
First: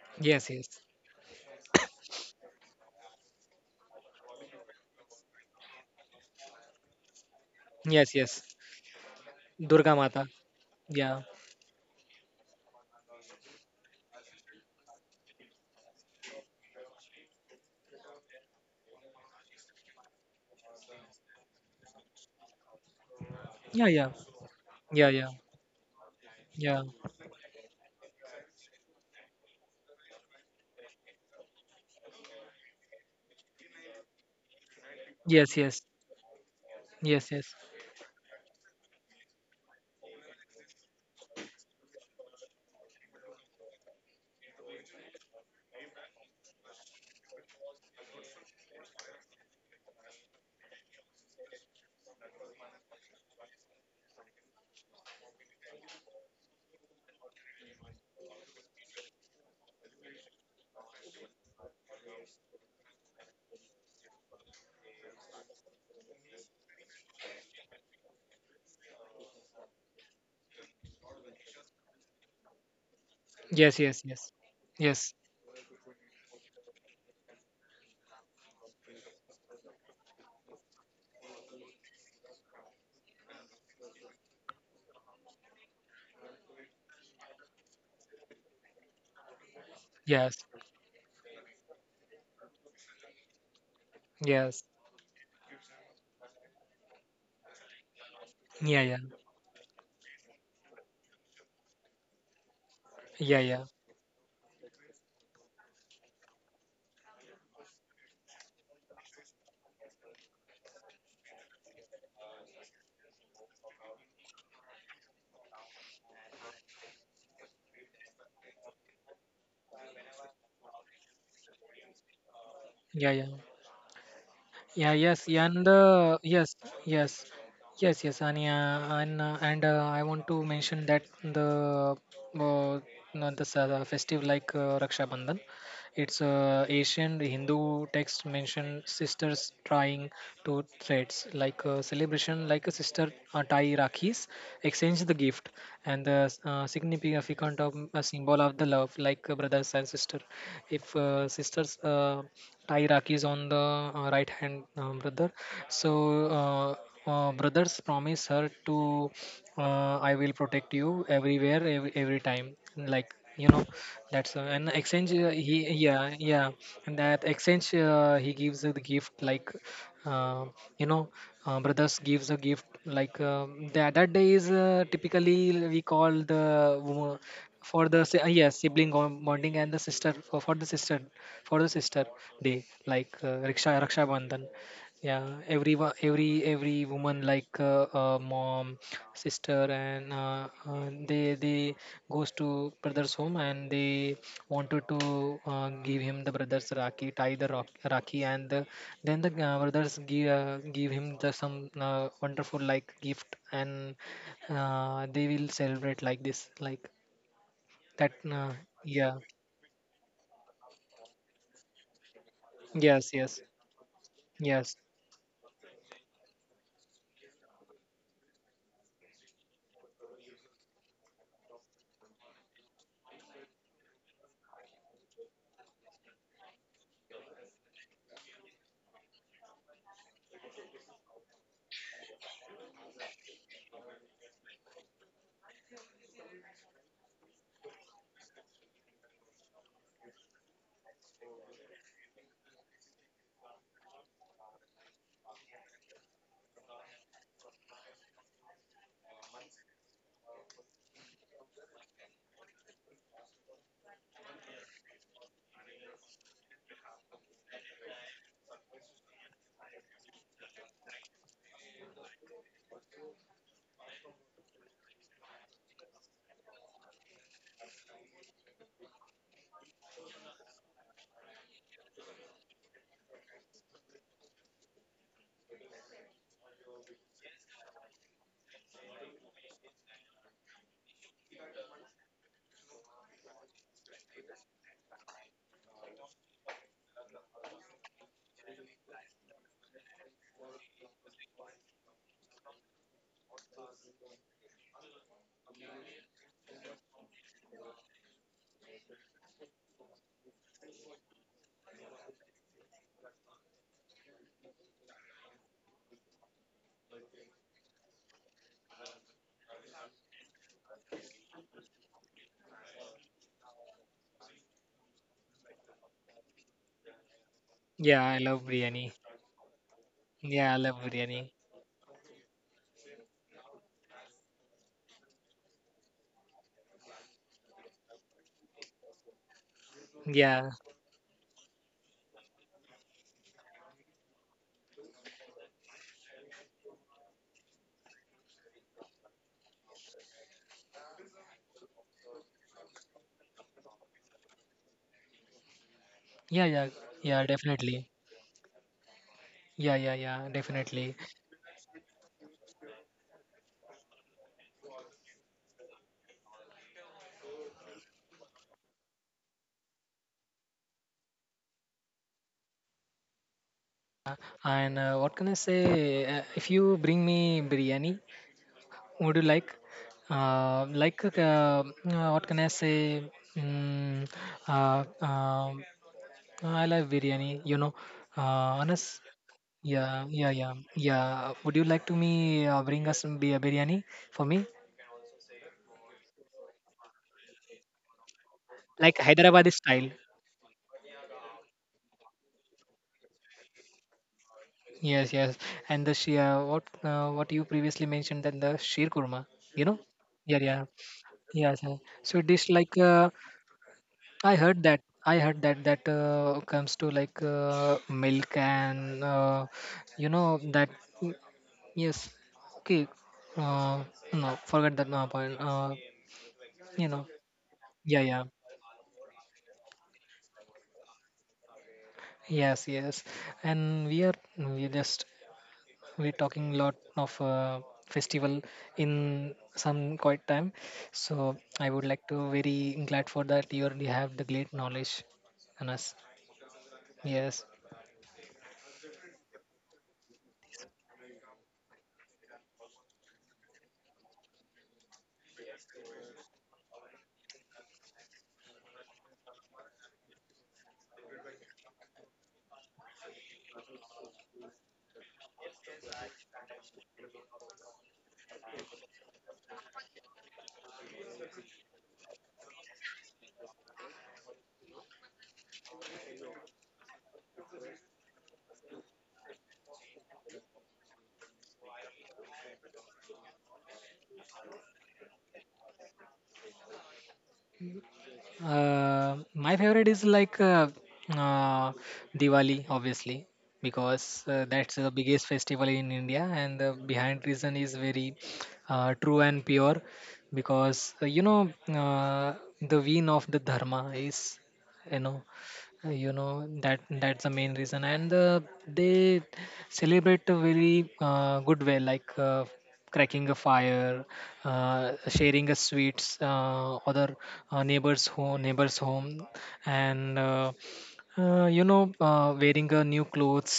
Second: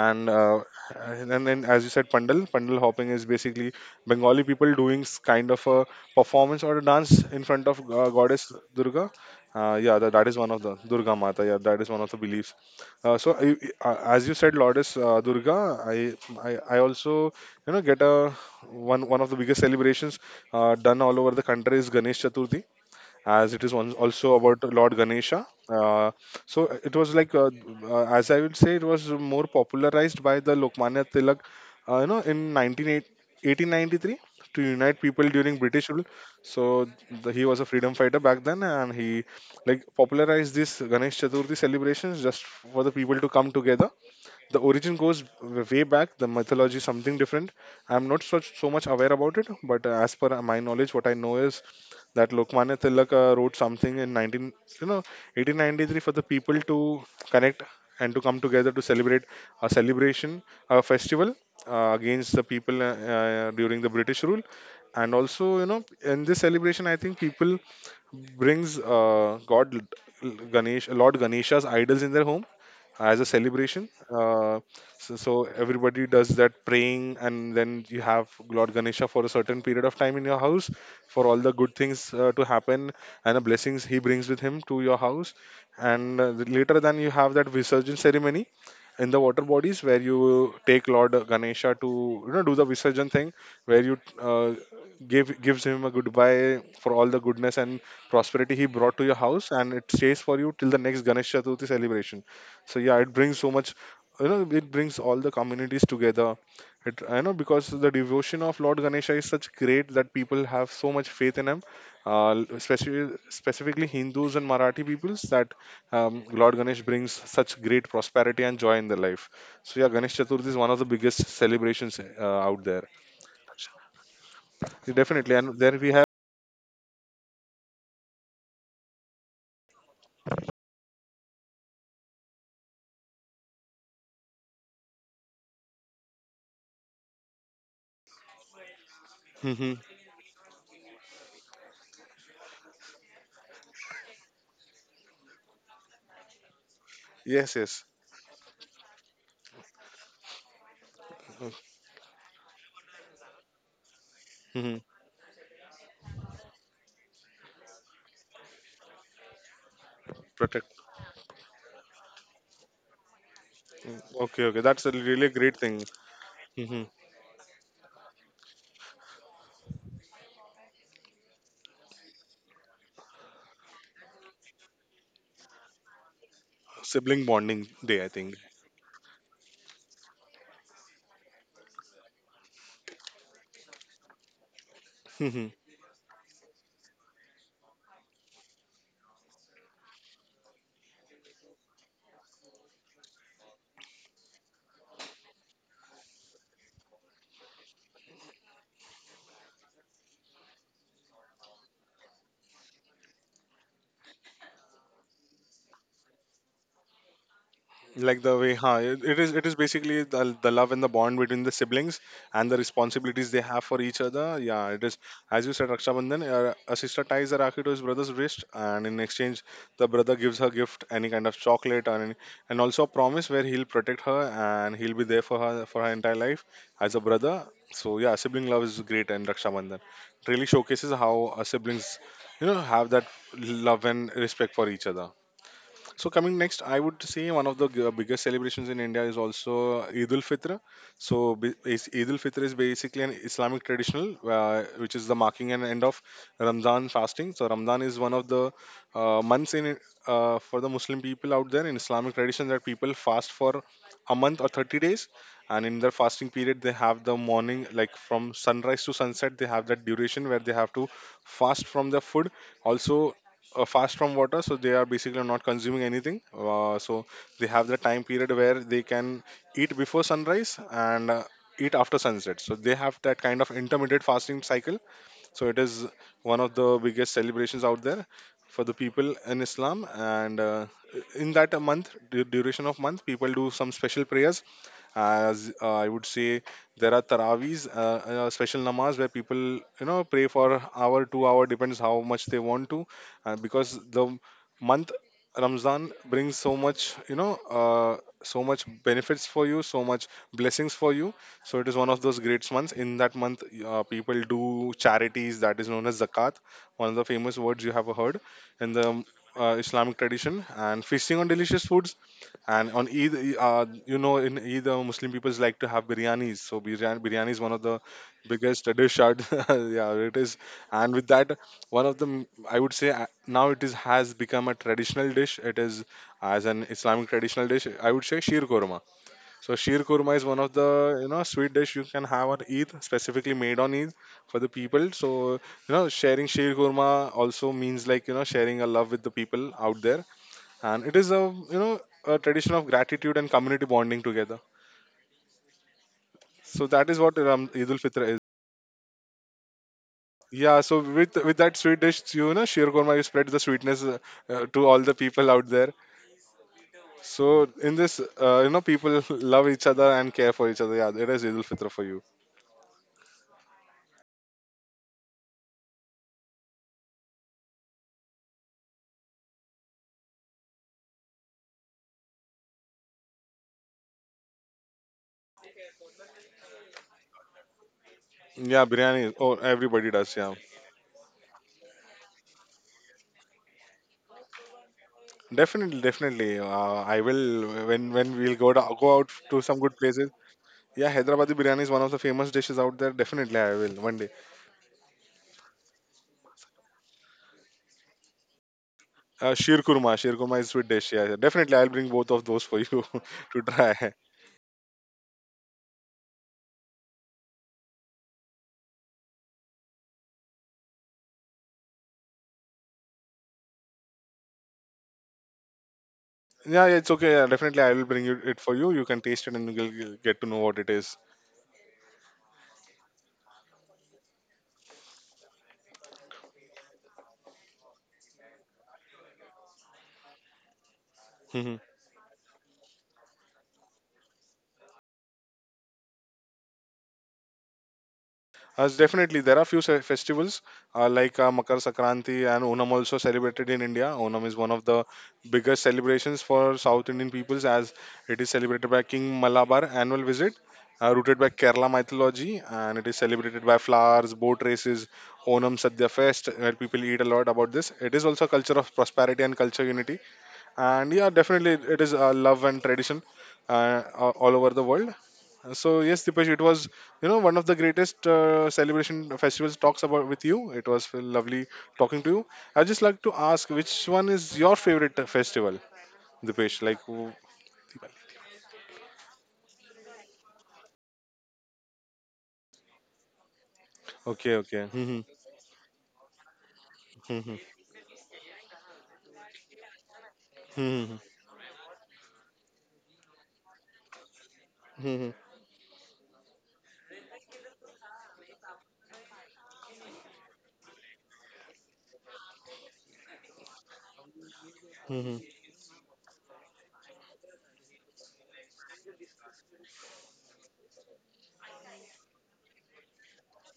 Speaker 1: and
Speaker 2: Yes,
Speaker 1: uh,
Speaker 2: yes.
Speaker 1: and then, as you said, pandal hopping is basically Bengali people doing kind of a performance or a dance in front of
Speaker 2: Yes, yes.
Speaker 1: goddess Durga. Yeah,
Speaker 2: Durga
Speaker 1: that
Speaker 2: Mata.
Speaker 1: is one of the Durga
Speaker 2: Yeah.
Speaker 1: Mata. Yeah, that is one of the beliefs. So, as you said, Lourdes Durga, I, I also, get a one one of the biggest celebrations done all over the country is Ganesh Chaturthi, as it is
Speaker 2: Yeah,
Speaker 1: one,
Speaker 2: yeah.
Speaker 1: also about Lord
Speaker 2: Yeah, yeah.
Speaker 1: Ganesha. So
Speaker 2: Yeah.
Speaker 1: it was like, as I would say, it was more popularized by the Lokmanya Tilak, in 19, 1893, to unite people during
Speaker 2: Yes, yes.
Speaker 1: British rule. So
Speaker 2: Yes,
Speaker 1: he
Speaker 2: yes.
Speaker 1: was a freedom fighter back then, and he like popularized this Ganesh Chaturthi celebrations just for the people to come together. The origin goes way back. The mythology is something different. I'm not so much aware about it, but as per my knowledge, what I know is that Lokmanya Tilak wrote something in 19, you know, 1893 for the people to connect and to come together to celebrate a celebration, a festival, against the people during the British rule. And also, in this celebration, I think people brings God Ganesh, Lord Ganesha's idols in their home as a
Speaker 2: Yes,
Speaker 1: celebration.
Speaker 2: yes, yes. Yes.
Speaker 1: So, so everybody does that praying, and then you have Lord Ganesha for a certain period of time in your house for all the good things to happen, and the blessings he brings with him to your house. And later, then you have that Visarjan ceremony in the water bodies, where
Speaker 2: Yes.
Speaker 1: you take Lord Ganesha to do the Visarjan thing, where you
Speaker 2: Yes.
Speaker 1: give gives him a goodbye for all the goodness and prosperity
Speaker 2: Yeah,
Speaker 1: he
Speaker 2: yeah.
Speaker 1: brought to your house, and it stays for you till the next Ganesh Chaturthi celebration. So yeah, it
Speaker 2: Yeah, yeah. Yeah,
Speaker 1: brings so much,
Speaker 2: yeah.
Speaker 1: it brings all the communities together. It i know, because the devotion of Lord Ganesha is such great that people have so much faith in him, uh, especially specifically Hindus and Marathi peoples, that Lord Ganesh brings such great prosperity and joy in their life. So yeah, Ganesh Chaturthi is one of the biggest celebrations out there.
Speaker 2: Yeah, yeah. Yeah, yes,
Speaker 1: Definitely.
Speaker 2: yeah,
Speaker 1: And
Speaker 2: and
Speaker 1: then we have.
Speaker 2: yes, yes, Ania, and I want to mention that the uh, no, the sa- festive like Raksha Bandhan. It's Asian Hindu text mention sisters
Speaker 1: Hmm.
Speaker 2: trying to threads like celebration like a sister tie rakhis, exchange the gift and the
Speaker 1: Yes,
Speaker 2: significant of
Speaker 1: yes.
Speaker 2: a symbol of the love like brothers and sister. If sisters Thai Rakhi is on the right hand
Speaker 1: Hmm.
Speaker 2: brother. So uh, brothers promise her to, I will
Speaker 1: Protect.
Speaker 2: protect you everywhere, every time. Like you know,
Speaker 1: Mm,
Speaker 2: that's
Speaker 1: okay, okay,
Speaker 2: an
Speaker 1: that's a
Speaker 2: exchange.
Speaker 1: really great
Speaker 2: He
Speaker 1: thing.
Speaker 2: yeah, yeah,
Speaker 1: Hmm.
Speaker 2: and that exchange he gives the gift like, uh, you know, brothers gives a gift like that. That day is typically we call the wo-
Speaker 1: Sibling bonding
Speaker 2: for
Speaker 1: day,
Speaker 2: the
Speaker 1: I
Speaker 2: si-
Speaker 1: think.
Speaker 2: yes, sibling bond- bonding and the sister for the sister for the sister day like Raksha Bandhan. Yeah, every wo- every woman like mom, sister, and they goes to brother's home and they wanted to give him the brother's rakhi, tie the rock, rakhi, and the, then the brothers give him the some wonderful like gift, and they will celebrate like this, like that.
Speaker 1: Like the way, huh, it it
Speaker 2: Yeah,
Speaker 1: is it is basically the love and the bond between the siblings, and the
Speaker 2: yes, yes,
Speaker 1: responsibilities they have for each other.
Speaker 2: yes.
Speaker 1: Yeah, it is. As you said, Raksha Bandhan, a sister ties a rakhi to his brother's wrist, and in exchange the brother gives her gift, any kind of chocolate or any, and also a promise where he'll protect her and he'll be there for her entire life as a brother. So yeah, sibling love is great, and Raksha Bandhan really showcases how siblings, have that love and respect for each other. So coming next, I would say one of the biggest celebrations in India is also Eid ul Fitr. So Eid ul Fitr is basically an Islamic traditional, which is the marking and end of Ramadan fasting. So Ramadan is one of the months for the Muslim people out there in Islamic tradition, that people fast for a month or 30 days, and in their fasting period they have the morning, like from sunrise to sunset they have that duration where they have to fast from the food. Also fast from water, so they are basically not consuming anything, so they have the time period where they can eat before sunrise and eat after sunset, so they have that kind of intermittent fasting cycle. So it is one of the biggest celebrations out there for the people in Islam. And in that a month, the duration of month, people do some special prayers. As I would say, there are tarawis, special namaz where people, pray for hour, 2 hour, depends how much they want to, because the month Ramzan brings so much benefits for you, so much blessings for you. So it is one of those great months. In that month, people do charities that is known as zakat, one of the famous words you have heard in the Islamic tradition, and feasting on delicious foods. And on either, you know, in either Muslim peoples like to have biryanis. So biryani is one of the
Speaker 2: Yeah, I love
Speaker 1: biggest
Speaker 2: biryani.
Speaker 1: dish out. Yeah, it is.
Speaker 2: Yeah, I love
Speaker 1: And with
Speaker 2: biryani.
Speaker 1: that, one of I would say, now it is has become a traditional dish. It is as an Islamic traditional dish, I would say, sheer korma. So sheer korma is one
Speaker 2: Yeah,
Speaker 1: of the sweet dish you can have on Eid, specifically made on Eid for the people. So, sharing sheer korma also means, like, sharing a love with the people out there, and it is a, you know a tradition of gratitude and community bonding together.
Speaker 2: yeah, yeah,
Speaker 1: So that is
Speaker 2: yeah,
Speaker 1: what Eid ul
Speaker 2: definitely.
Speaker 1: Fitr is.
Speaker 2: Yeah, yeah, yeah,
Speaker 1: Yeah, so
Speaker 2: definitely.
Speaker 1: with that sweet dish, sheer korma, you spread the sweetness to all the people out there. So in this, people love each other and care for each other. Yeah, it is Eid ul Fitr for you.
Speaker 2: And what can I say? If you bring me biryani, would you like? Uh, like, uh, uh, what can I say? Mm, uh, um, I love biryani, you know.
Speaker 1: Yeah,
Speaker 2: Anas,
Speaker 1: biryani, oh everybody
Speaker 2: yeah,
Speaker 1: does,
Speaker 2: yeah,
Speaker 1: yeah.
Speaker 2: yeah, yeah. Would you like to me bring us some bi- biryani for me?
Speaker 1: Definitely, I will, when
Speaker 2: Like
Speaker 1: go out to
Speaker 2: Hyderabadi
Speaker 1: some good
Speaker 2: style.
Speaker 1: places. Yeah, Hyderabadi biryani is one of the famous dishes out there. Definitely I will one day.
Speaker 2: Yes, yes. And the she what you previously mentioned that the sheer kurma,
Speaker 1: Uh,
Speaker 2: you
Speaker 1: sheer
Speaker 2: know?
Speaker 1: kurma, sheer
Speaker 2: Yeah,
Speaker 1: kurma is
Speaker 2: yeah.
Speaker 1: sweet dish. Yeah, yeah,
Speaker 2: Yes.
Speaker 1: definitely, I'll bring both
Speaker 2: So
Speaker 1: of
Speaker 2: dish
Speaker 1: those for you
Speaker 2: like
Speaker 1: to try.
Speaker 2: I heard that that comes to like milk and you know that mm, yes. Okay. Uh, no, forget that point.
Speaker 1: Yeah,
Speaker 2: You
Speaker 1: yeah,
Speaker 2: know.
Speaker 1: it's okay. Yeah, definitely, I will
Speaker 2: Yeah,
Speaker 1: bring
Speaker 2: yeah.
Speaker 1: you it for you. You can taste it and you'll get to know what it is.
Speaker 2: Yes, yes. And we just we're talking lot of festival in some quite time. So I would like to very glad for that you already have the great knowledge on us. Yes.
Speaker 1: As definitely, there are few festivals like Makar Sakranti and Onam, also celebrated in India. Onam is one of the biggest celebrations for South Indian peoples, as it is celebrated by King Malabar annual visit, rooted by Kerala mythology, and it is celebrated by flowers, boat races, Onam Sadhya Fest, where people eat a lot about this. It is also a culture of prosperity and culture unity, and yeah, definitely it is love and tradition all over the world. So yes, Dipesh, it was, one of the greatest celebration festivals talks about with you. It was lovely talking to you. I just like to ask, which one is your favorite festival, Dipesh?
Speaker 2: My favorite is like uh, Diwali, obviously, because
Speaker 1: Okay, okay,
Speaker 2: that's the
Speaker 1: mhm,
Speaker 2: biggest festival in India, and the behind
Speaker 1: mhm,
Speaker 2: reason is very true and pure, because
Speaker 1: mhm,
Speaker 2: you know the vein of the dharma is you
Speaker 1: mhm,
Speaker 2: know. You know that that's the main reason and they celebrate a very good way like cracking a fire,
Speaker 1: mhm,
Speaker 2: sharing a sweets other neighbors home and you know, wearing a new clothes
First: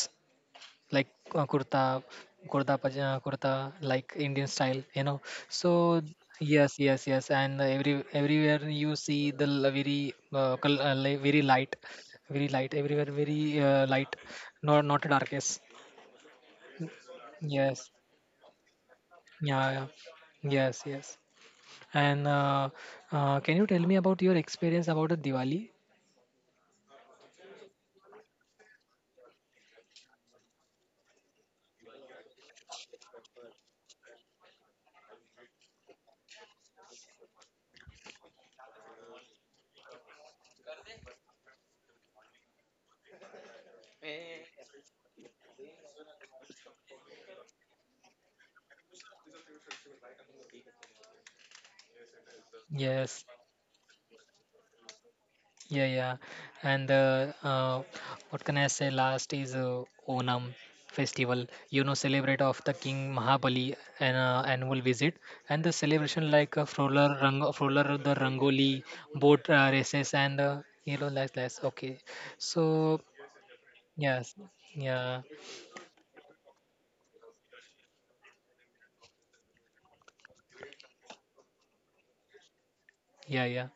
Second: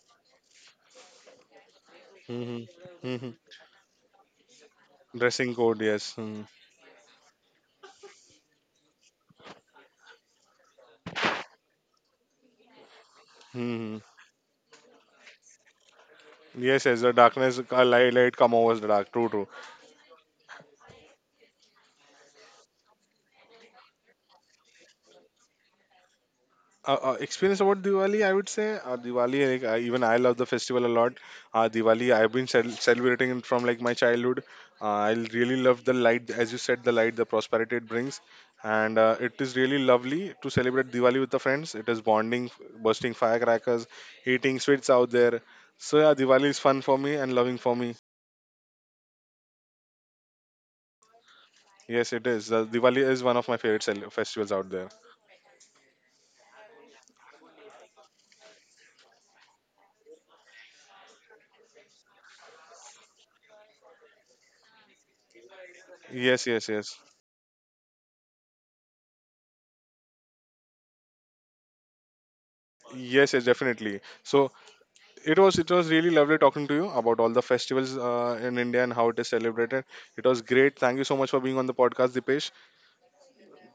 Speaker 2: like uh, kurta,
Speaker 1: mhm,
Speaker 2: kurta pajama,
Speaker 1: mhm.
Speaker 2: kurta like Indian style, you know.
Speaker 1: Dressing code,
Speaker 2: So
Speaker 1: yes. Mhm,
Speaker 2: yes, yes, yes, and every everywhere you see the l- very very light everywhere, very
Speaker 1: mhm.
Speaker 2: light, not darkest.
Speaker 1: Yes, yes. The darkness, a
Speaker 2: Yes,
Speaker 1: light come over the dark. True, true.
Speaker 2: yeah, yeah. Yes, yes. And can you tell me about your experience about the Diwali?
Speaker 1: Experience about Diwali, I would say, Diwali. Like even I love the festival a lot. Diwali, I've been celebrating it from, like, my childhood. I really love the light, as you said, the light, the prosperity it brings, and it is really lovely to celebrate Diwali with the friends. It is bonding, bursting firecrackers, eating sweets out there. So yeah, Diwali is fun for me and loving for me. Yes, it is. Diwali is one
Speaker 2: Yes.
Speaker 1: of my favorite festivals out there.
Speaker 2: Yeah, yeah. And what can I say? Last is Onam festival. You know, celebrate of the King Mahabali an annual visit and the
Speaker 1: Yes,
Speaker 2: celebration
Speaker 1: yes,
Speaker 2: like a
Speaker 1: yes.
Speaker 2: roller rang roller the Rangoli, boat races and you know like that. Okay, so
Speaker 1: Yes, yes, definitely.
Speaker 2: yes,
Speaker 1: So
Speaker 2: yeah,
Speaker 1: it was really lovely talking to you about all the festivals in India and how it is celebrated. It was great. Thank you so much for being on the podcast, Dipesh.
Speaker 2: yeah, yeah,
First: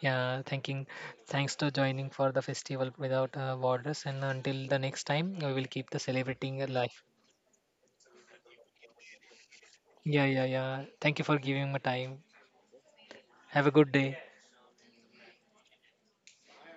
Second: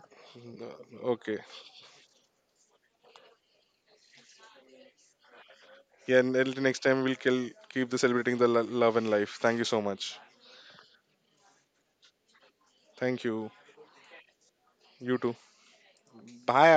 Speaker 2: yeah. Thanking,
Speaker 1: Okay.
Speaker 2: thanks to joining for the festival without borders. And until the next time, we will keep the
Speaker 1: Yeah, and until
Speaker 2: celebrating
Speaker 1: next
Speaker 2: life.
Speaker 1: time, we'll keep the celebrating the love and life. Thank you so much.
Speaker 2: Yeah, yeah, yeah. Thank you for giving me time.
Speaker 1: Thank you.
Speaker 2: Have a good day.
Speaker 1: You too. Bye.